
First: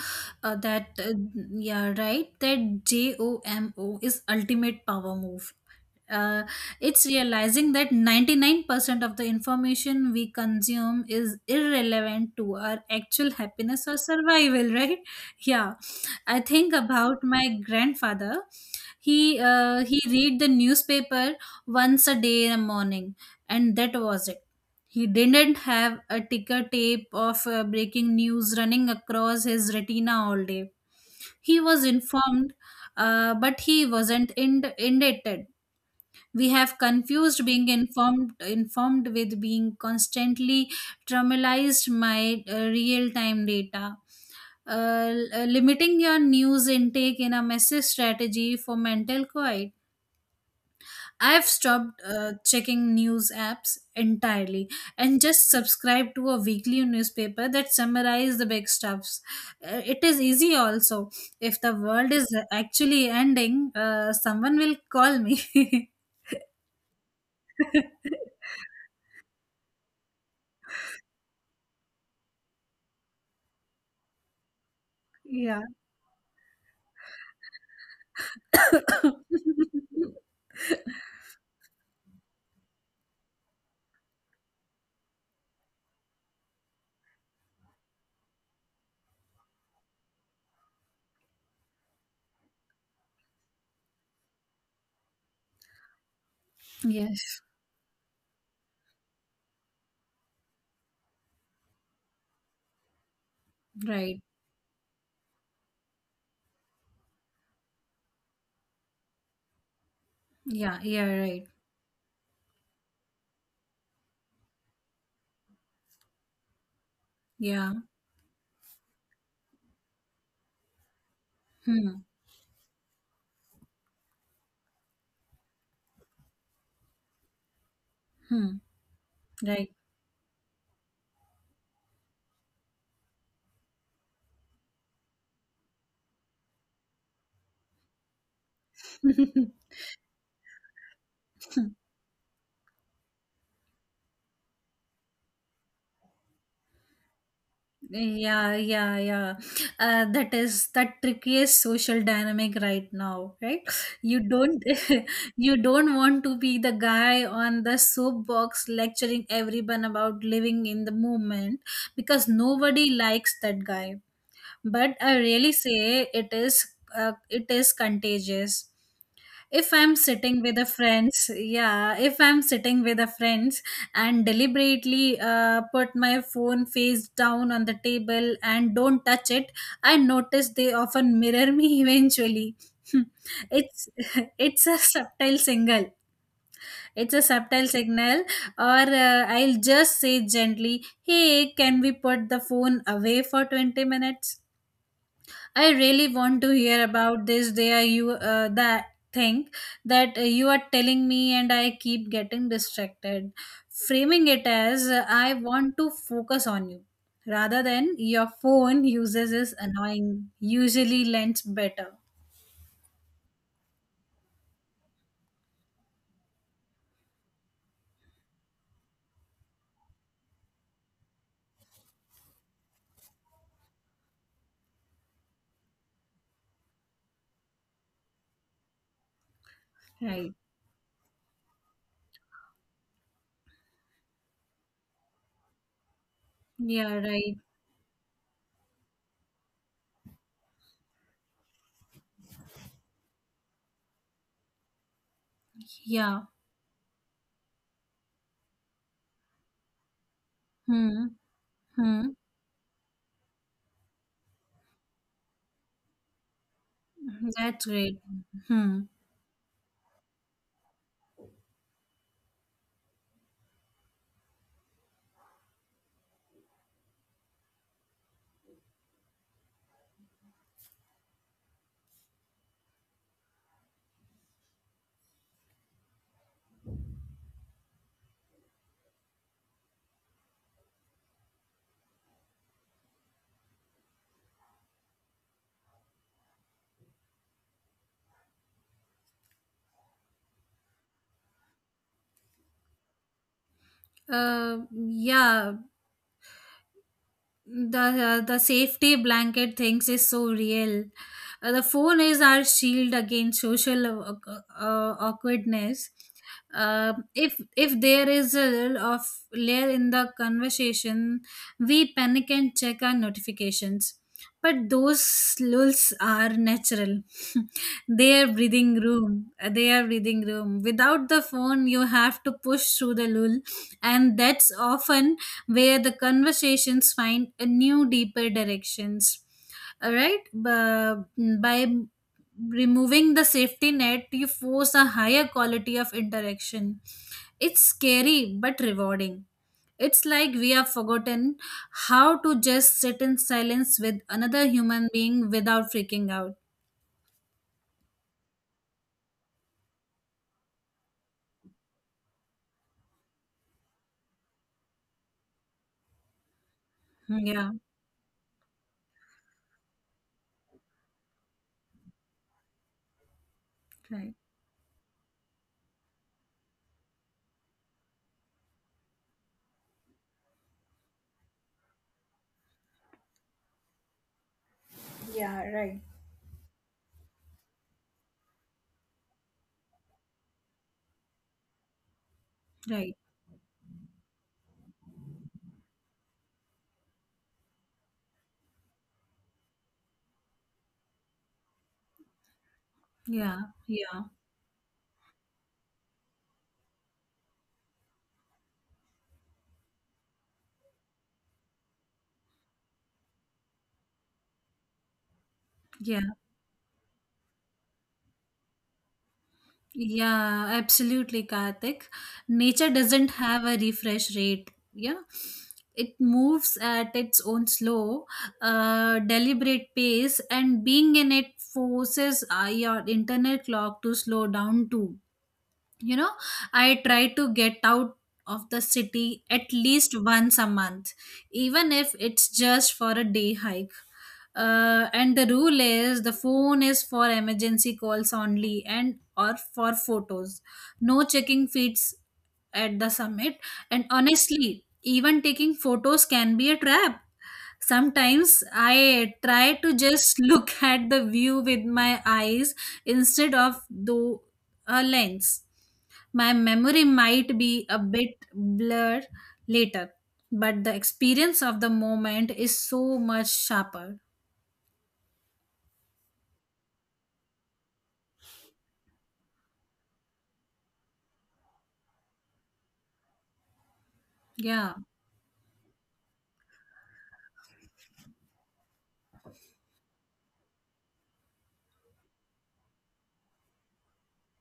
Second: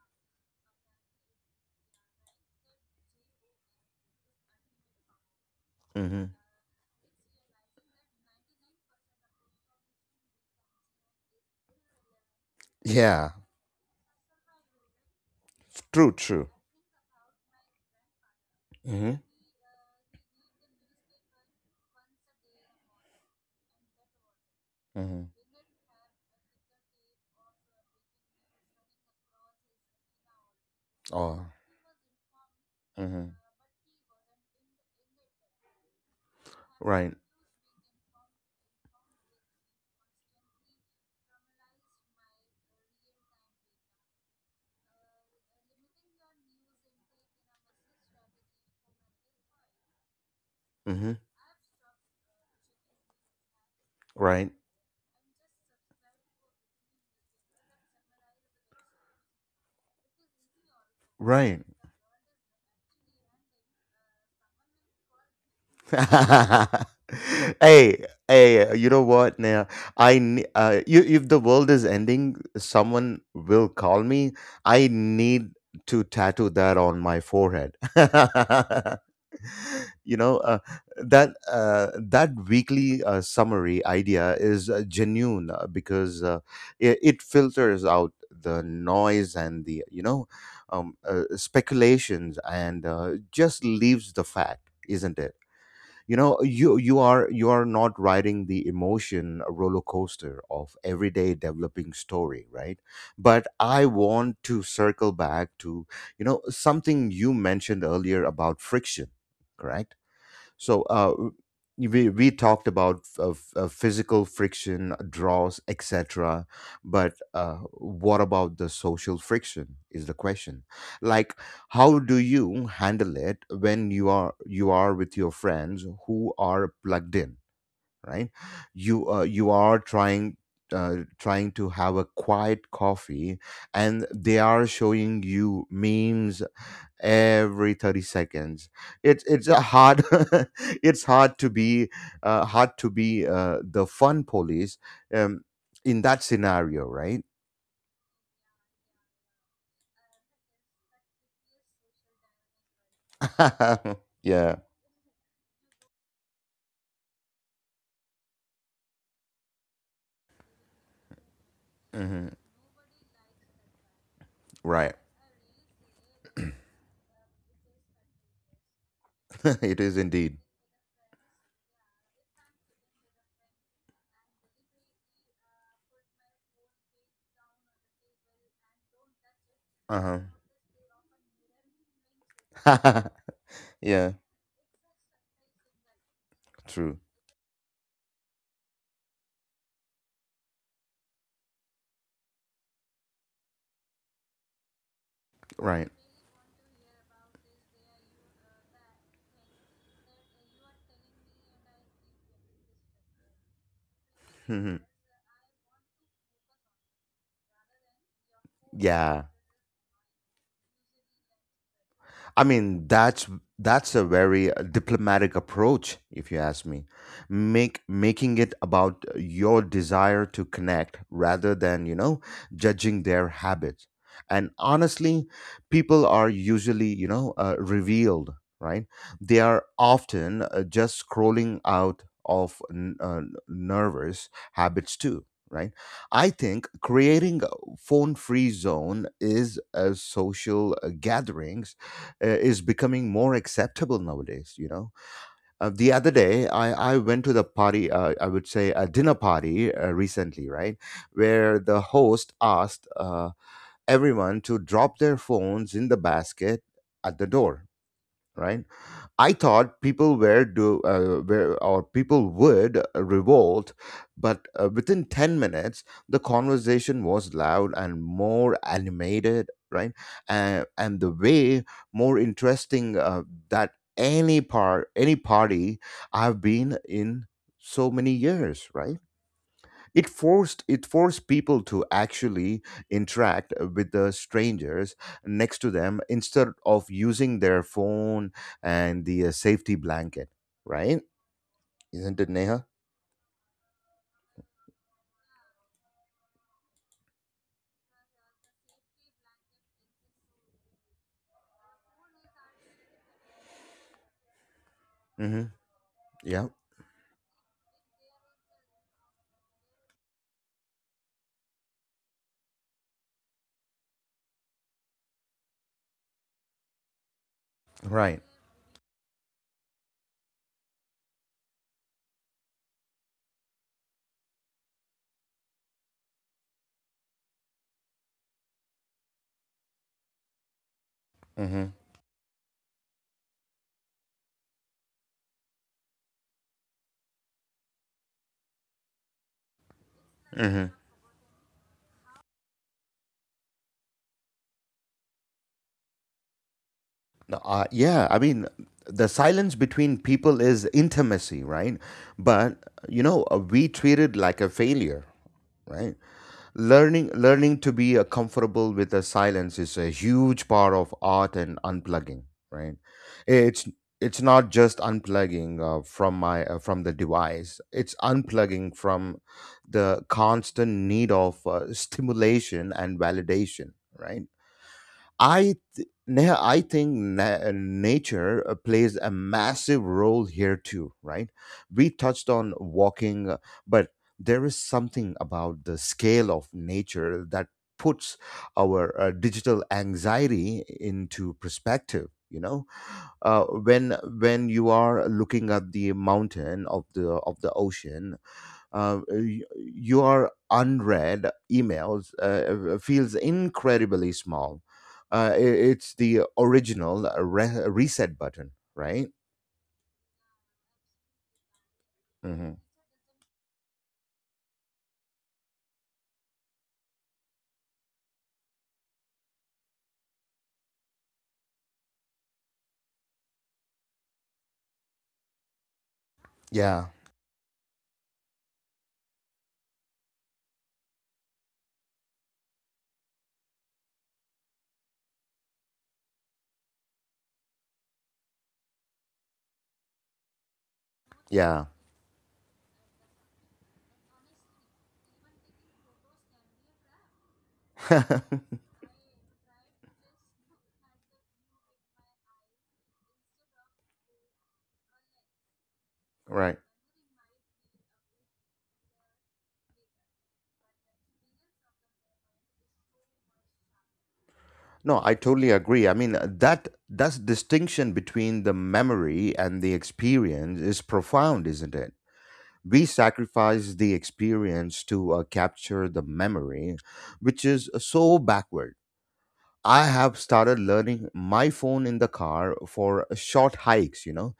Speaker 2: Uh, that, uh, yeah, right. That JOMO is ultimate power move.
Speaker 1: Hmm.
Speaker 2: Uh, it's realizing that 99% of the information we consume is irrelevant to our
Speaker 1: Yeah,
Speaker 2: actual happiness or survival, right? Yeah.
Speaker 1: true,
Speaker 2: I
Speaker 1: true.
Speaker 2: think about my grandfather.
Speaker 1: Hmm.
Speaker 2: He read the newspaper once a day in the morning, and that was it. He
Speaker 1: Hmm.
Speaker 2: didn't have a ticker tape of breaking news running across his retina all day.
Speaker 1: Oh.
Speaker 2: He was informed,
Speaker 1: Hmm.
Speaker 2: but he wasn't indicted. We have
Speaker 1: Right.
Speaker 2: confused being informed with being constantly traumatized. My real time data, uh, limiting your news intake in a message strategy for mental quiet.
Speaker 1: Hmm.
Speaker 2: I've stopped checking news apps
Speaker 1: Right.
Speaker 2: entirely, and just subscribe to a weekly newspaper that summarizes the big stuffs. It is easy also. If
Speaker 1: Right.
Speaker 2: the world is actually ending, someone will call me.
Speaker 1: Hey, hey, you know what? Now, I ne- you if the world is ending, someone will call me. I need to tattoo that on my forehead. You know, that weekly summary idea is genuine, because it filters out the noise and the, you know, speculations, and just leaves the fact, isn't it? You know, you you are
Speaker 2: Yes,
Speaker 1: you are not riding the emotion roller coaster of everyday developing story, right. But I
Speaker 2: right.
Speaker 1: want to circle back to, you know, something you mentioned earlier about friction. Correct.
Speaker 2: Yeah,
Speaker 1: so
Speaker 2: yeah,
Speaker 1: uh,
Speaker 2: right.
Speaker 1: we talked about, physical friction, draws, etc. But,
Speaker 2: Yeah.
Speaker 1: what about the social friction? Is the question. Like,
Speaker 2: Hmm.
Speaker 1: how do you handle it when you are with your friends who are plugged in, right?
Speaker 2: Hmm.
Speaker 1: You you
Speaker 2: Right.
Speaker 1: are trying. Trying to have a quiet coffee, and they are showing you memes every 30 seconds. It's a hard It's hard to be, the fun police, um, in that scenario, right?
Speaker 2: Yeah, yeah, yeah. That is the trickiest social dynamic right now, right? You don't,
Speaker 1: Yeah.
Speaker 2: you don't want to be the guy on the soapbox lecturing everyone about living in the moment, because
Speaker 1: Hmm.
Speaker 2: nobody likes that guy. But
Speaker 1: Right.
Speaker 2: I really say it is contagious. If
Speaker 1: It
Speaker 2: I'm
Speaker 1: is
Speaker 2: sitting
Speaker 1: indeed.
Speaker 2: with the friends yeah If I'm sitting with the friends and deliberately put my phone face down on the table and don't touch it, I
Speaker 1: Uh-huh.
Speaker 2: notice they often mirror me eventually. Hmm. It's
Speaker 1: Yeah.
Speaker 2: it's a subtle signal,
Speaker 1: True.
Speaker 2: it's a subtle signal. Or I'll just say gently, hey, can we put the phone away for 20 minutes? I
Speaker 1: Right.
Speaker 2: really want to hear about this. There you that thing that you are telling me, and I keep getting distracted. Framing it
Speaker 1: Mhm.
Speaker 2: as I want to focus on you, rather than your phone
Speaker 1: Yeah.
Speaker 2: uses is annoying. Usually lends better.
Speaker 1: I mean, that's a very diplomatic approach, if you ask me. Make Making it about your desire to connect rather than, you know, judging their habits. And honestly, people are usually, revealed, right? They are
Speaker 2: Right.
Speaker 1: often just scrolling out of nervous habits, too. Right. I think
Speaker 2: Yeah. Right.
Speaker 1: creating a phone-free zone is a social gathering is becoming more acceptable nowadays, you know. The other
Speaker 2: Yeah.
Speaker 1: day I went to the party, I would say a dinner party, recently, right.
Speaker 2: Hmm.
Speaker 1: Where the
Speaker 2: Hmm.
Speaker 1: host asked everyone to drop their phones in the basket at the
Speaker 2: That's
Speaker 1: door,
Speaker 2: great.
Speaker 1: right?
Speaker 2: Hmm.
Speaker 1: I thought people were do were, or people would revolt, but within 10 minutes the conversation was loud and more animated, right? And the way more interesting that any party I've been in so many years, right? It forced people to actually interact with the strangers next to them instead of using their phone and the safety blanket, right? Isn't it, Neha?
Speaker 2: Yeah. The safety blanket things is so real. The phone is our shield against social
Speaker 1: Mm-hmm.
Speaker 2: awkwardness.
Speaker 1: Yeah,
Speaker 2: If there is a little of layer in the conversation, we panic and check our notifications. But those lulls are natural. They are
Speaker 1: right.
Speaker 2: breathing room. They are breathing room. Without the phone, you have to push through the lull, and that's often where the conversations find a new deeper directions. All right, by
Speaker 1: Mm-hmm.
Speaker 2: removing the safety net you force a higher quality of interaction. It's scary but rewarding. It's like we have
Speaker 1: Mm-hmm.
Speaker 2: forgotten how to just sit in silence with another human being without freaking out.
Speaker 1: No. Yeah, I mean, the silence between people is intimacy, right? But we treat it like a failure, right? learning
Speaker 2: Yeah,
Speaker 1: learning to be comfortable with the silence is a huge part of art and unplugging, right? It's
Speaker 2: right.
Speaker 1: not just unplugging from my from the device. It's unplugging from the constant need of stimulation and validation, right?
Speaker 2: Yeah, right.
Speaker 1: I think nature plays a massive role here too, right? We touched on
Speaker 2: Right.
Speaker 1: walking, but there is something about the scale of nature that puts our digital anxiety into perspective. You know,
Speaker 2: Yeah,
Speaker 1: when
Speaker 2: yeah,
Speaker 1: you are looking at the mountain of the ocean, your unread emails feels incredibly small. It's
Speaker 2: yeah.
Speaker 1: the original reset button, right?
Speaker 2: Yeah, absolutely, Karthik.
Speaker 1: Hmm.
Speaker 2: Nature doesn't have a refresh rate. Yeah, it moves at its own slow, deliberate pace, and being in it forces your internal clock to slow down too, you know? I
Speaker 1: Yeah,
Speaker 2: try to get out of the city at least once a month, even if it's just for a day hike. And the rule is the phone is for emergency calls only and or for photos, no checking
Speaker 1: yeah,
Speaker 2: feeds at the summit. And honestly, even taking photos can be a trap. Sometimes I try to just look at the view with my eyes instead of through a lens. My
Speaker 1: right.
Speaker 2: memory might be a bit blurred later, but the experience of the moment is so much sharper.
Speaker 1: No, I totally agree. I mean, that distinction between the memory and the experience is profound, isn't it? We sacrifice the
Speaker 2: Yeah.
Speaker 1: experience to capture the memory, which is so backward. I have started learning my phone in the car for short hikes, you know.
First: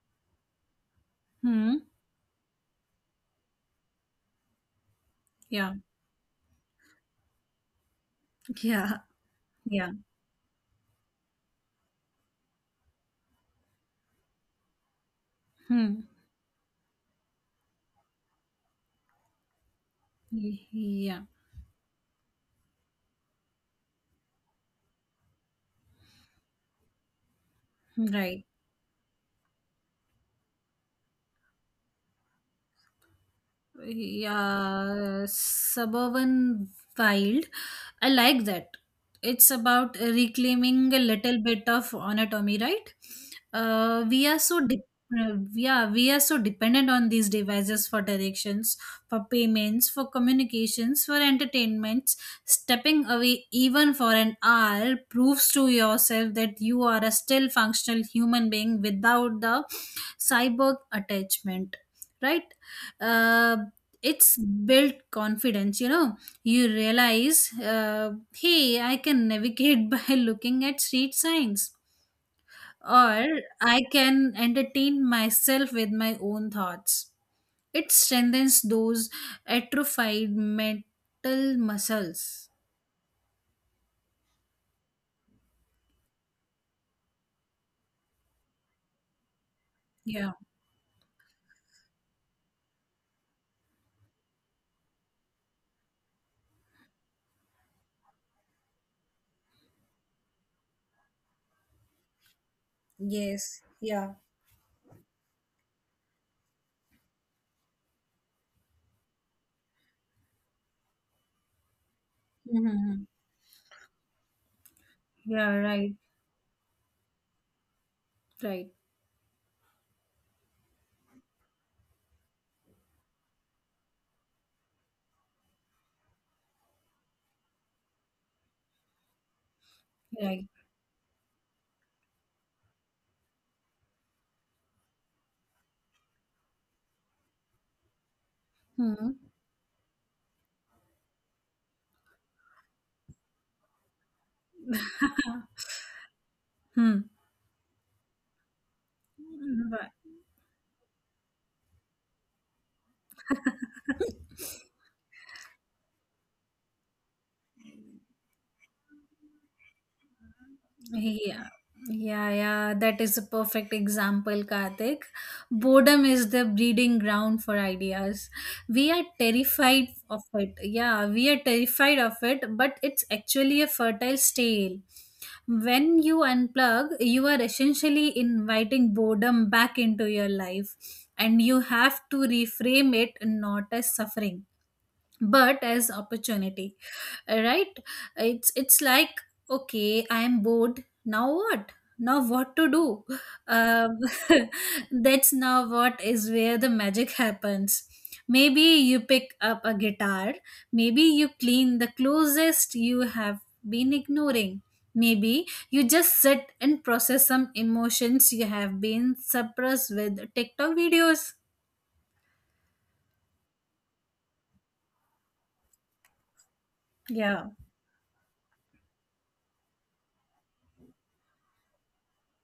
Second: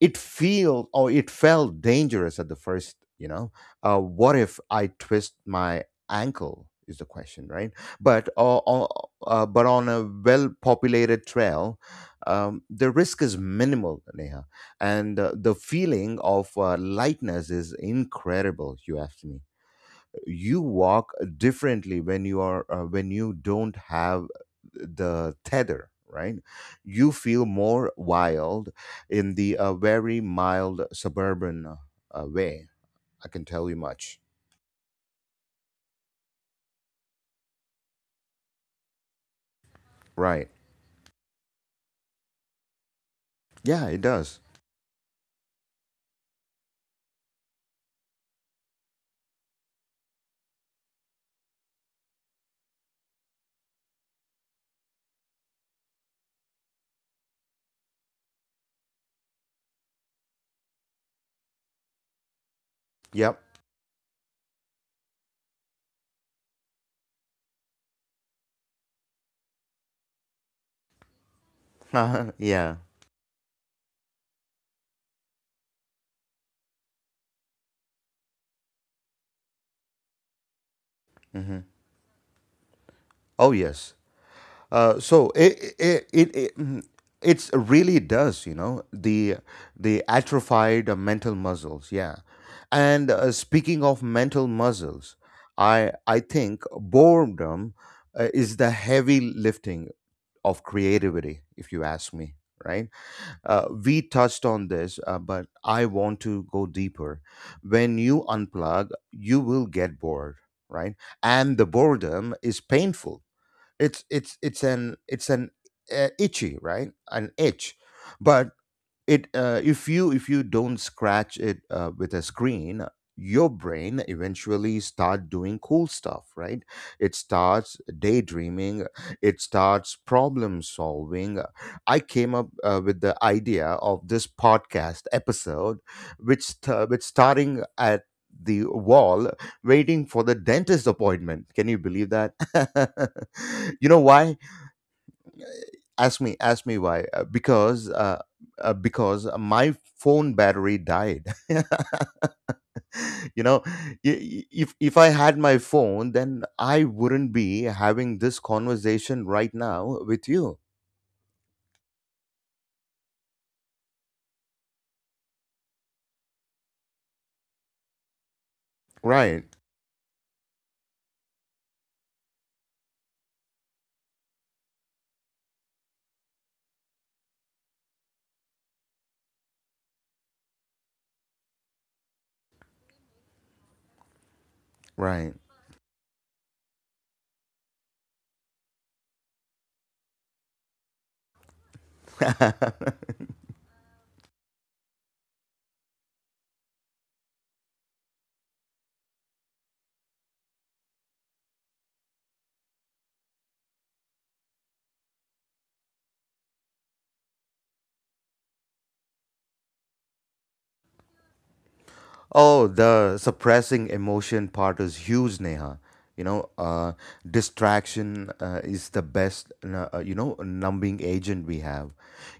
Speaker 1: It feel or it
Speaker 2: Hmm.
Speaker 1: felt dangerous at the first, you know. What if I twist
Speaker 2: Yeah.
Speaker 1: my ankle is the question, right? But uh, uh,
Speaker 2: Yeah.
Speaker 1: uh, but on
Speaker 2: Yeah.
Speaker 1: a well-populated trail, the risk is minimal, Neha, and the
Speaker 2: Hmm.
Speaker 1: feeling of lightness is incredible. You ask me, you walk
Speaker 2: Yeah.
Speaker 1: differently when you are when you don't have the tether, right? You feel more
Speaker 2: Right.
Speaker 1: wild in the very mild suburban way. I can tell you much,
Speaker 2: Yeah, suburban wild, I like that. It's about
Speaker 1: right?
Speaker 2: reclaiming a little bit of anatomy, right?
Speaker 1: Yeah, it
Speaker 2: We are
Speaker 1: does.
Speaker 2: so de- Yeah, we are so dependent on these devices for directions, for payments, for communications, for entertainments. Stepping away even for an hour proves to yourself that you are a still functional human being without the cyborg attachment, right?
Speaker 1: Yep.
Speaker 2: uh, it's built confidence, you know? You realize hey, I can navigate by looking at street signs,
Speaker 1: Yeah.
Speaker 2: or I can entertain myself with my own thoughts. It strengthens those atrophied mental
Speaker 1: Hmm.
Speaker 2: muscles.
Speaker 1: Oh, yes. So it it's really does, you know, the
Speaker 2: Yeah.
Speaker 1: atrophied mental muscles, yeah. And speaking of mental muscles, I think boredom is the heavy lifting of creativity, if you ask me, right?
Speaker 2: Yes.
Speaker 1: We
Speaker 2: Yeah.
Speaker 1: touched on this, but I want to go deeper. When you unplug, you will get bored, right? And the boredom is
Speaker 2: Hmm.
Speaker 1: painful. it's it's it's an it's an
Speaker 2: Yeah, right.
Speaker 1: uh, itchy, right? An itch. But
Speaker 2: Right.
Speaker 1: it if you don't scratch it with a screen, your brain eventually start doing cool stuff, right? It starts daydreaming, it starts
Speaker 2: Right.
Speaker 1: problem solving. I came up with the idea of this podcast episode, which starting at the
Speaker 2: Hmm.
Speaker 1: wall waiting for the dentist appointment. Can you believe that? You know why? Ask me
Speaker 2: Hmm.
Speaker 1: why. Because my
Speaker 2: Right.
Speaker 1: phone battery died. You know, if I had my phone, then I wouldn't be having this conversation right now with you.
Speaker 2: Yeah, yeah, yeah. That is a perfect example, Karthik. Boredom is the breeding ground for ideas. We are
Speaker 1: Right.
Speaker 2: terrified of it. Yeah, we are terrified of it, but it's actually a fertile stale. When you unplug, you are essentially inviting boredom back into your life, and you have to reframe it not as suffering,
Speaker 1: Right.
Speaker 2: but as opportunity, right? It's like, okay, I'm bored, now what? Now what to do? um, that's now what is where the magic happens. Maybe you pick up a guitar, maybe you clean the closest you have been ignoring, maybe you just sit and process some emotions you have been suppressed with TikTok videos.
Speaker 1: Oh, the suppressing emotion part is huge, Neha. You know,
Speaker 2: Yeah,
Speaker 1: distraction is the best, you know, numbing agent we have.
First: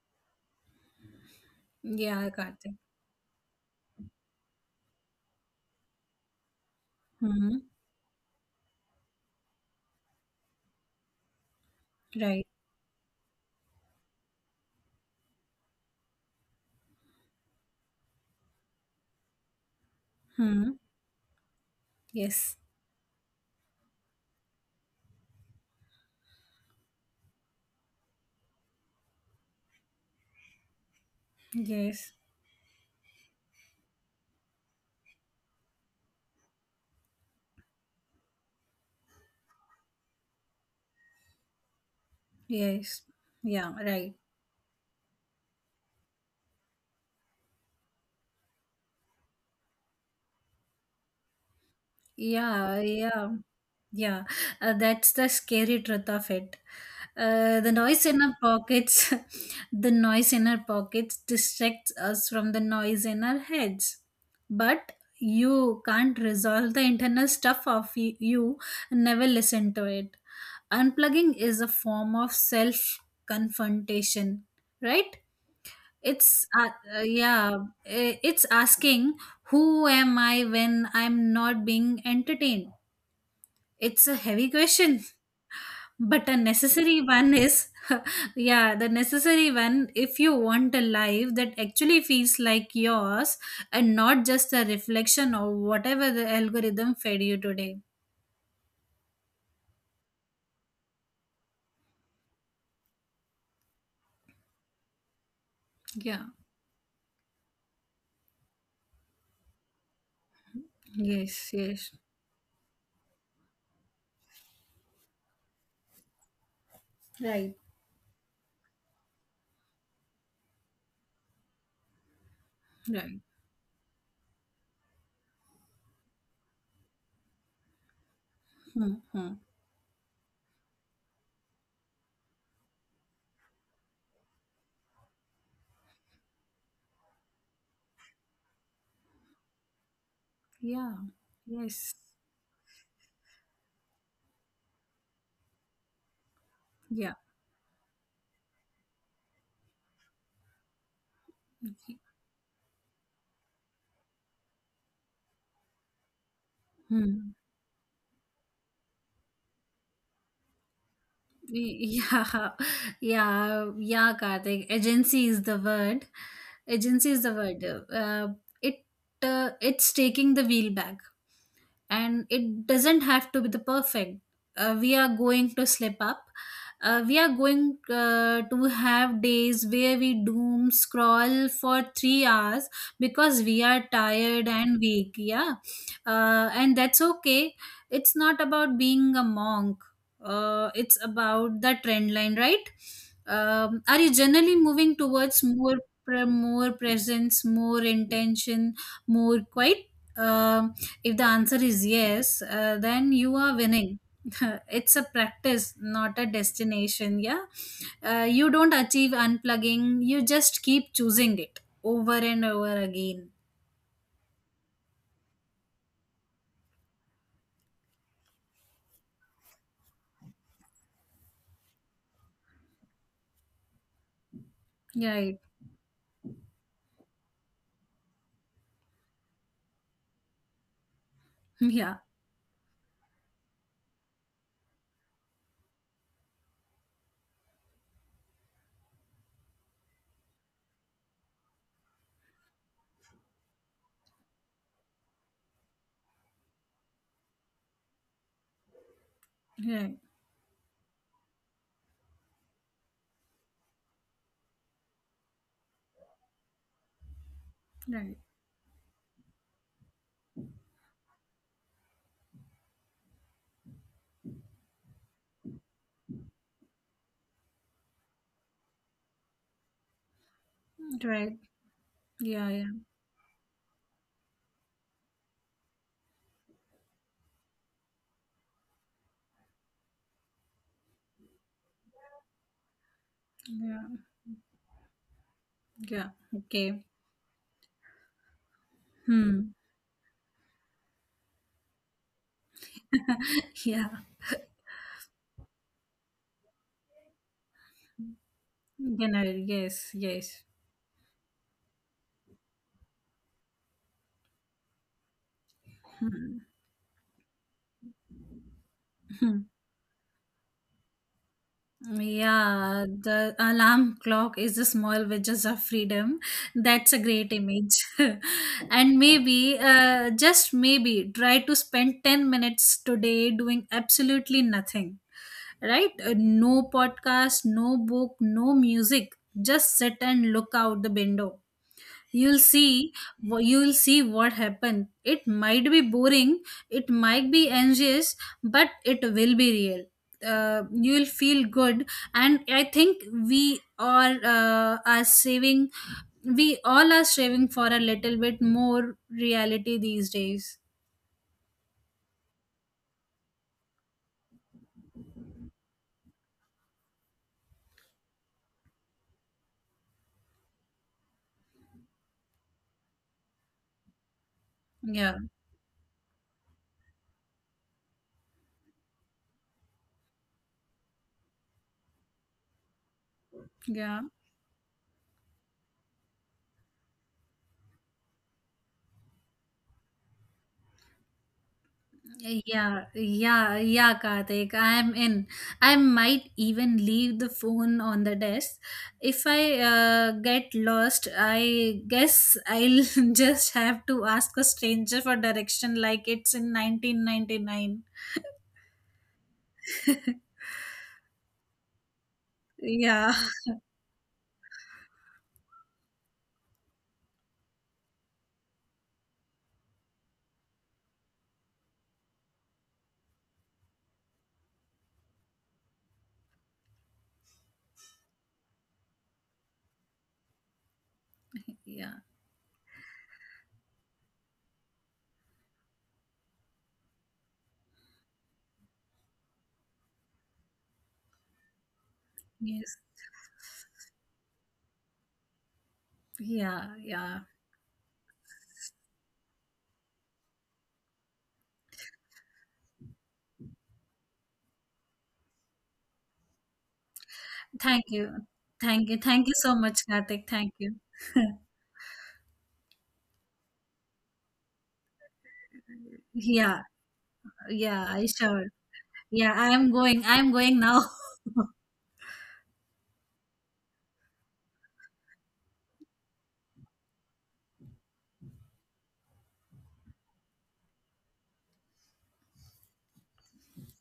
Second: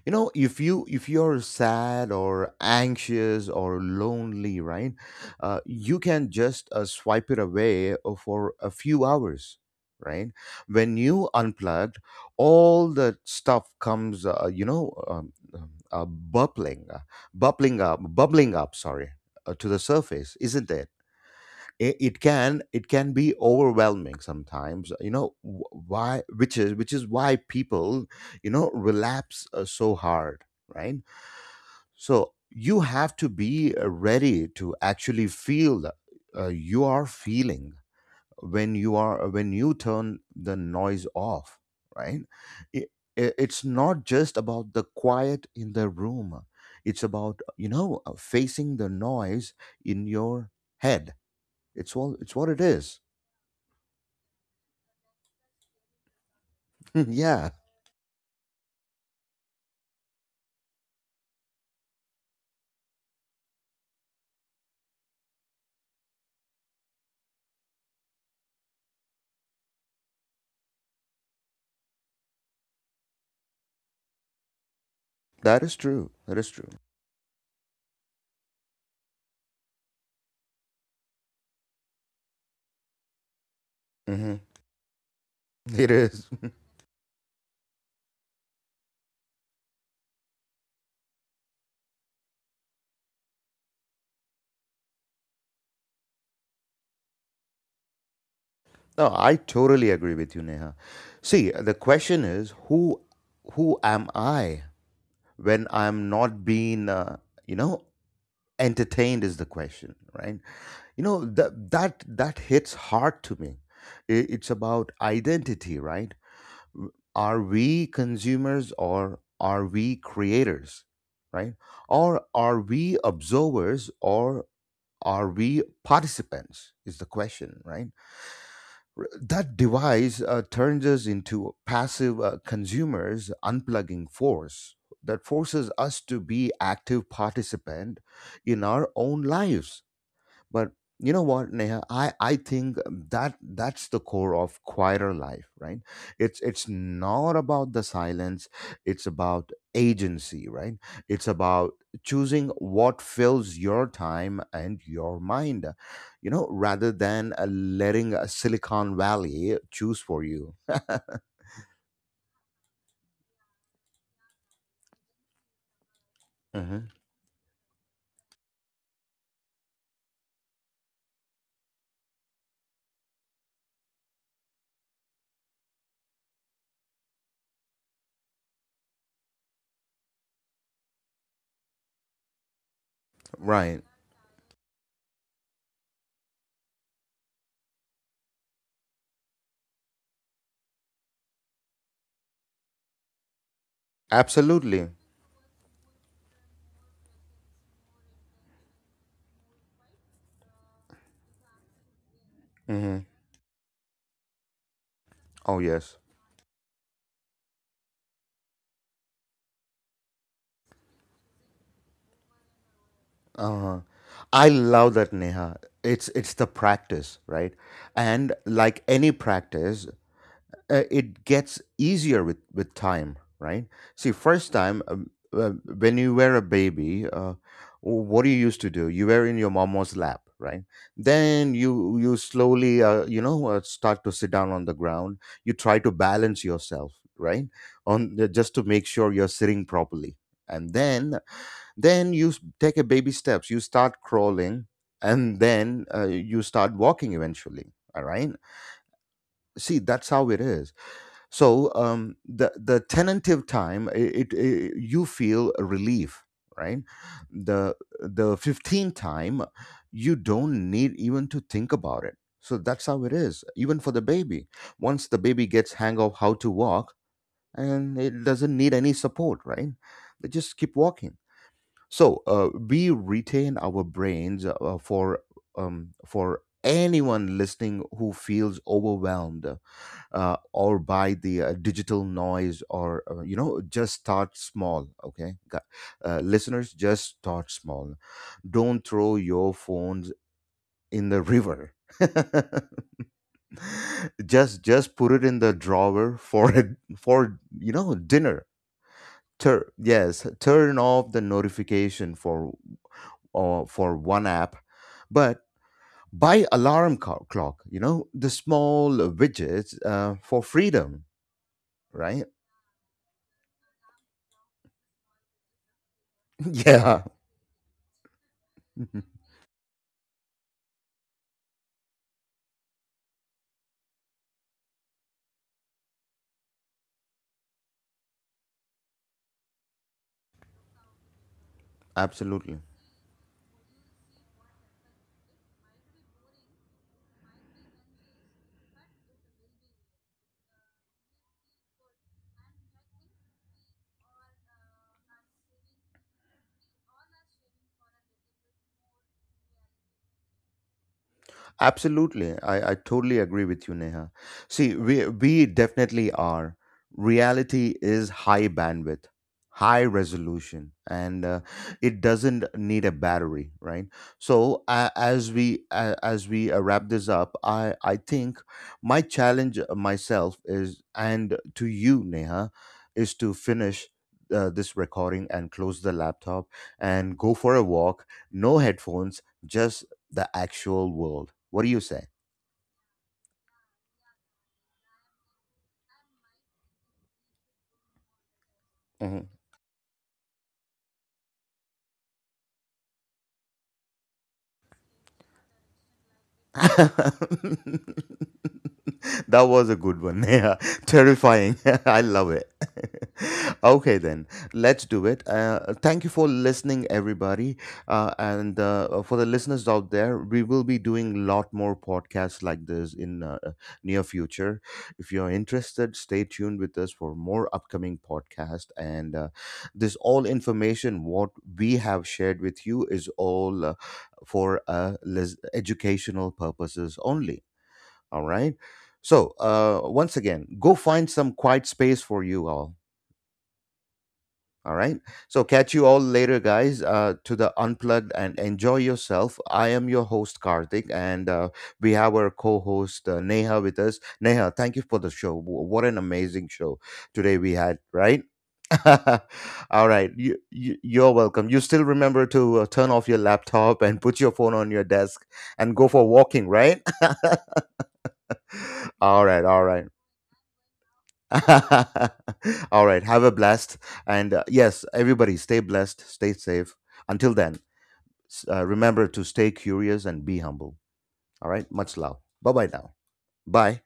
Speaker 1: You know, if you if you're sad
Speaker 2: yeah,
Speaker 1: or
Speaker 2: Karthik.
Speaker 1: anxious or lonely, right, you can just swipe it
Speaker 2: Hmm.
Speaker 1: away for a few hours, right? When you unplugged,
Speaker 2: Right.
Speaker 1: all the stuff comes, you know, bubbling up. Sorry, to the surface, isn't
Speaker 2: Hmm.
Speaker 1: it? It
Speaker 2: Yes.
Speaker 1: can be overwhelming sometimes, you know, wh- why which is why people, you know, relapse so hard, right?
Speaker 2: Yes.
Speaker 1: So you have to be ready to actually feel that, you are feeling when you are when you turn the noise off, right? It,
Speaker 2: Yes.
Speaker 1: it's
Speaker 2: Yeah,
Speaker 1: not
Speaker 2: right.
Speaker 1: just about the quiet in the room. It's about, you know, facing the noise in your head. It's all it's what it
Speaker 2: Yeah,
Speaker 1: is.
Speaker 2: yeah, yeah. That's the scary truth of it.
Speaker 1: Yeah,
Speaker 2: The noise in our pockets, the noise in our pockets distracts us from the noise in our heads. But you can't resolve the internal stuff of you, never listen to it. Unplugging is a form of self confrontation, right?
Speaker 1: that is true, that
Speaker 2: it's
Speaker 1: is true.
Speaker 2: uh, uh, yeah it's asking, who am I when I'm not being entertained? It's a
Speaker 1: Mhm.
Speaker 2: heavy question.
Speaker 1: It is.
Speaker 2: But a necessary one is, yeah, the necessary one, if you want a life that actually feels like yours and not just a reflection of whatever the algorithm fed you today.
Speaker 1: No, I totally agree with you, Neha. See, the question is who am I when I'm
Speaker 2: Yeah.
Speaker 1: not being you know entertained, is the question, right? You know,
Speaker 2: Yes. Yes.
Speaker 1: that hits hard to me. It's about identity, right? Are
Speaker 2: Right.
Speaker 1: we consumers or are we creators, right? Or are we
Speaker 2: Right.
Speaker 1: observers or are we participants, is the question, right?
Speaker 2: Hmm.
Speaker 1: R-
Speaker 2: Hmm.
Speaker 1: that device turns us into passive consumers. Unplugging forces us to be active participant in our own lives. But
Speaker 2: Yeah.
Speaker 1: you know what, Neha?
Speaker 2: Yes.
Speaker 1: I think that's the core of quieter life, right? It's
Speaker 2: Yeah.
Speaker 1: not about the silence, it's about agency, right? It's about choosing what fills your time and your mind, you know, rather
Speaker 2: Hmm.
Speaker 1: than letting a Silicon Valley choose for you.
Speaker 2: Yeah, yeah, yeah, Karthik. Agency is the word.
Speaker 1: Hmm.
Speaker 2: Agency is the word. Uh, it it's taking the wheel back, and it doesn't have to be the perfect. We are going to slip up. We are going to have days where we doom scroll for 3 hours because we
Speaker 1: Right.
Speaker 2: are tired and weak. Yeah, and that's okay. It's not about being a monk, it's about the trend line, right? Are you generally
Speaker 1: Absolutely.
Speaker 2: moving towards more presence, more intention, more quiet? Um, if the answer is yes,
Speaker 1: Hmm.
Speaker 2: then you are winning. It's a
Speaker 1: Oh,
Speaker 2: practice,
Speaker 1: yes.
Speaker 2: not a destination. Yeah, you don't achieve unplugging. You just keep choosing it over and over again.
Speaker 1: Uh, I love that, Neha. It's the practice, right? And like any practice, it gets easier with time, right? See, first time
Speaker 2: Right.
Speaker 1: when you were a baby, what do you used to do? You were in your mama's lap, right? Then
Speaker 2: Yeah.
Speaker 1: you slowly, you know, start to sit down on the ground. You try to balance yourself, right? On the, just to make sure you're sitting properly, and then you take a baby steps, you start crawling, and then you start walking eventually, all right? See,
Speaker 2: Right.
Speaker 1: that's how it is. So the tentative time, I- it, I you feel relief, right? the
Speaker 2: Right.
Speaker 1: the 15th time you don't need even to think about it. So that's how it is, even for the baby. Once the baby gets hang of how to walk and it doesn't need any support, right, they just keep walking.
Speaker 2: Right.
Speaker 1: So
Speaker 2: Yeah. Yeah.
Speaker 1: we retain our brains for anyone listening who feels overwhelmed or by the digital noise, or you know,
Speaker 2: Yeah.
Speaker 1: just start small, okay?
Speaker 2: Yeah.
Speaker 1: Listeners,
Speaker 2: Okay.
Speaker 1: just start small. Don't throw your
Speaker 2: Hmm.
Speaker 1: phones in the river.
Speaker 2: Yeah.
Speaker 1: Just put it in the drawer for a, for you know dinner.
Speaker 2: General, yes,
Speaker 1: Yes,
Speaker 2: yes.
Speaker 1: turn off the notification for or for one app. But
Speaker 2: Hmm.
Speaker 1: buy alarm clock, you know, the small widgets for freedom, right?
Speaker 2: Yeah, the alarm clock is the small wedges of freedom. That's a
Speaker 1: Yeah.
Speaker 2: great image. And maybe, just maybe, try to spend 10 minutes today doing absolutely nothing, right? No podcast, no book, no music. Just sit and look out the window. You'll
Speaker 1: Absolutely.
Speaker 2: see you'll see what happened. It might be boring, it might be anxious, but it will be real. Uh, you will feel good. And I think we all are saving we all are striving for a little bit more reality these days.
Speaker 1: Absolutely. I totally agree with you, Neha. See, we definitely are. Reality is high bandwidth, high resolution, and it doesn't need a battery, right? So
Speaker 2: Yeah,
Speaker 1: as we wrap this up, I think my challenge myself is, and to you, Neha, is to finish
Speaker 2: yeah.
Speaker 1: this recording and close the laptop and go for a walk, no headphones, just the actual world. What do you say?
Speaker 2: Yeah, yeah, yeah, Karthik. I am in. I might even leave the phone on the desk. If
Speaker 1: Mhm.
Speaker 2: I get lost, I guess I'll just have to ask a stranger for direction like it's in
Speaker 1: That
Speaker 2: 1999.
Speaker 1: was a good one. Yeah, terrifying. I love it.
Speaker 2: Yeah,
Speaker 1: Okay, then let's do it. Thank you for listening, everybody, and for the listeners out there, we will be doing a lot more podcasts like this in near future. If you're interested, stay tuned with us for more upcoming podcast. And this all information what we
Speaker 2: yeah,
Speaker 1: have shared with you is all educational purposes only. All right. So, once again, go find some quiet space for you all.
Speaker 2: yes,
Speaker 1: All right. So, catch you all later,
Speaker 2: yeah,
Speaker 1: guys,
Speaker 2: yeah.
Speaker 1: to the unplugged and enjoy yourself. I am your host, Karthik, and we have our co host, Neha, with us. Neha, thank you for the show. What an amazing show today we had,
Speaker 2: Thank you.
Speaker 1: right?
Speaker 2: Thank you. Thank you so
Speaker 1: All
Speaker 2: much,
Speaker 1: right.
Speaker 2: Karthik.
Speaker 1: You,
Speaker 2: Thank you.
Speaker 1: you're welcome. You still remember to turn off your laptop and put your phone on your desk and go for walking,
Speaker 2: Yeah,
Speaker 1: right?
Speaker 2: yeah, I sure.
Speaker 1: All
Speaker 2: Yeah,
Speaker 1: right.
Speaker 2: I
Speaker 1: All
Speaker 2: am
Speaker 1: right.
Speaker 2: going. I am going now.
Speaker 1: All right. Have a blessed and yes, everybody stay blessed, stay safe. Until then, remember to stay curious and be humble. All right? Much love. Bye-bye now. Bye.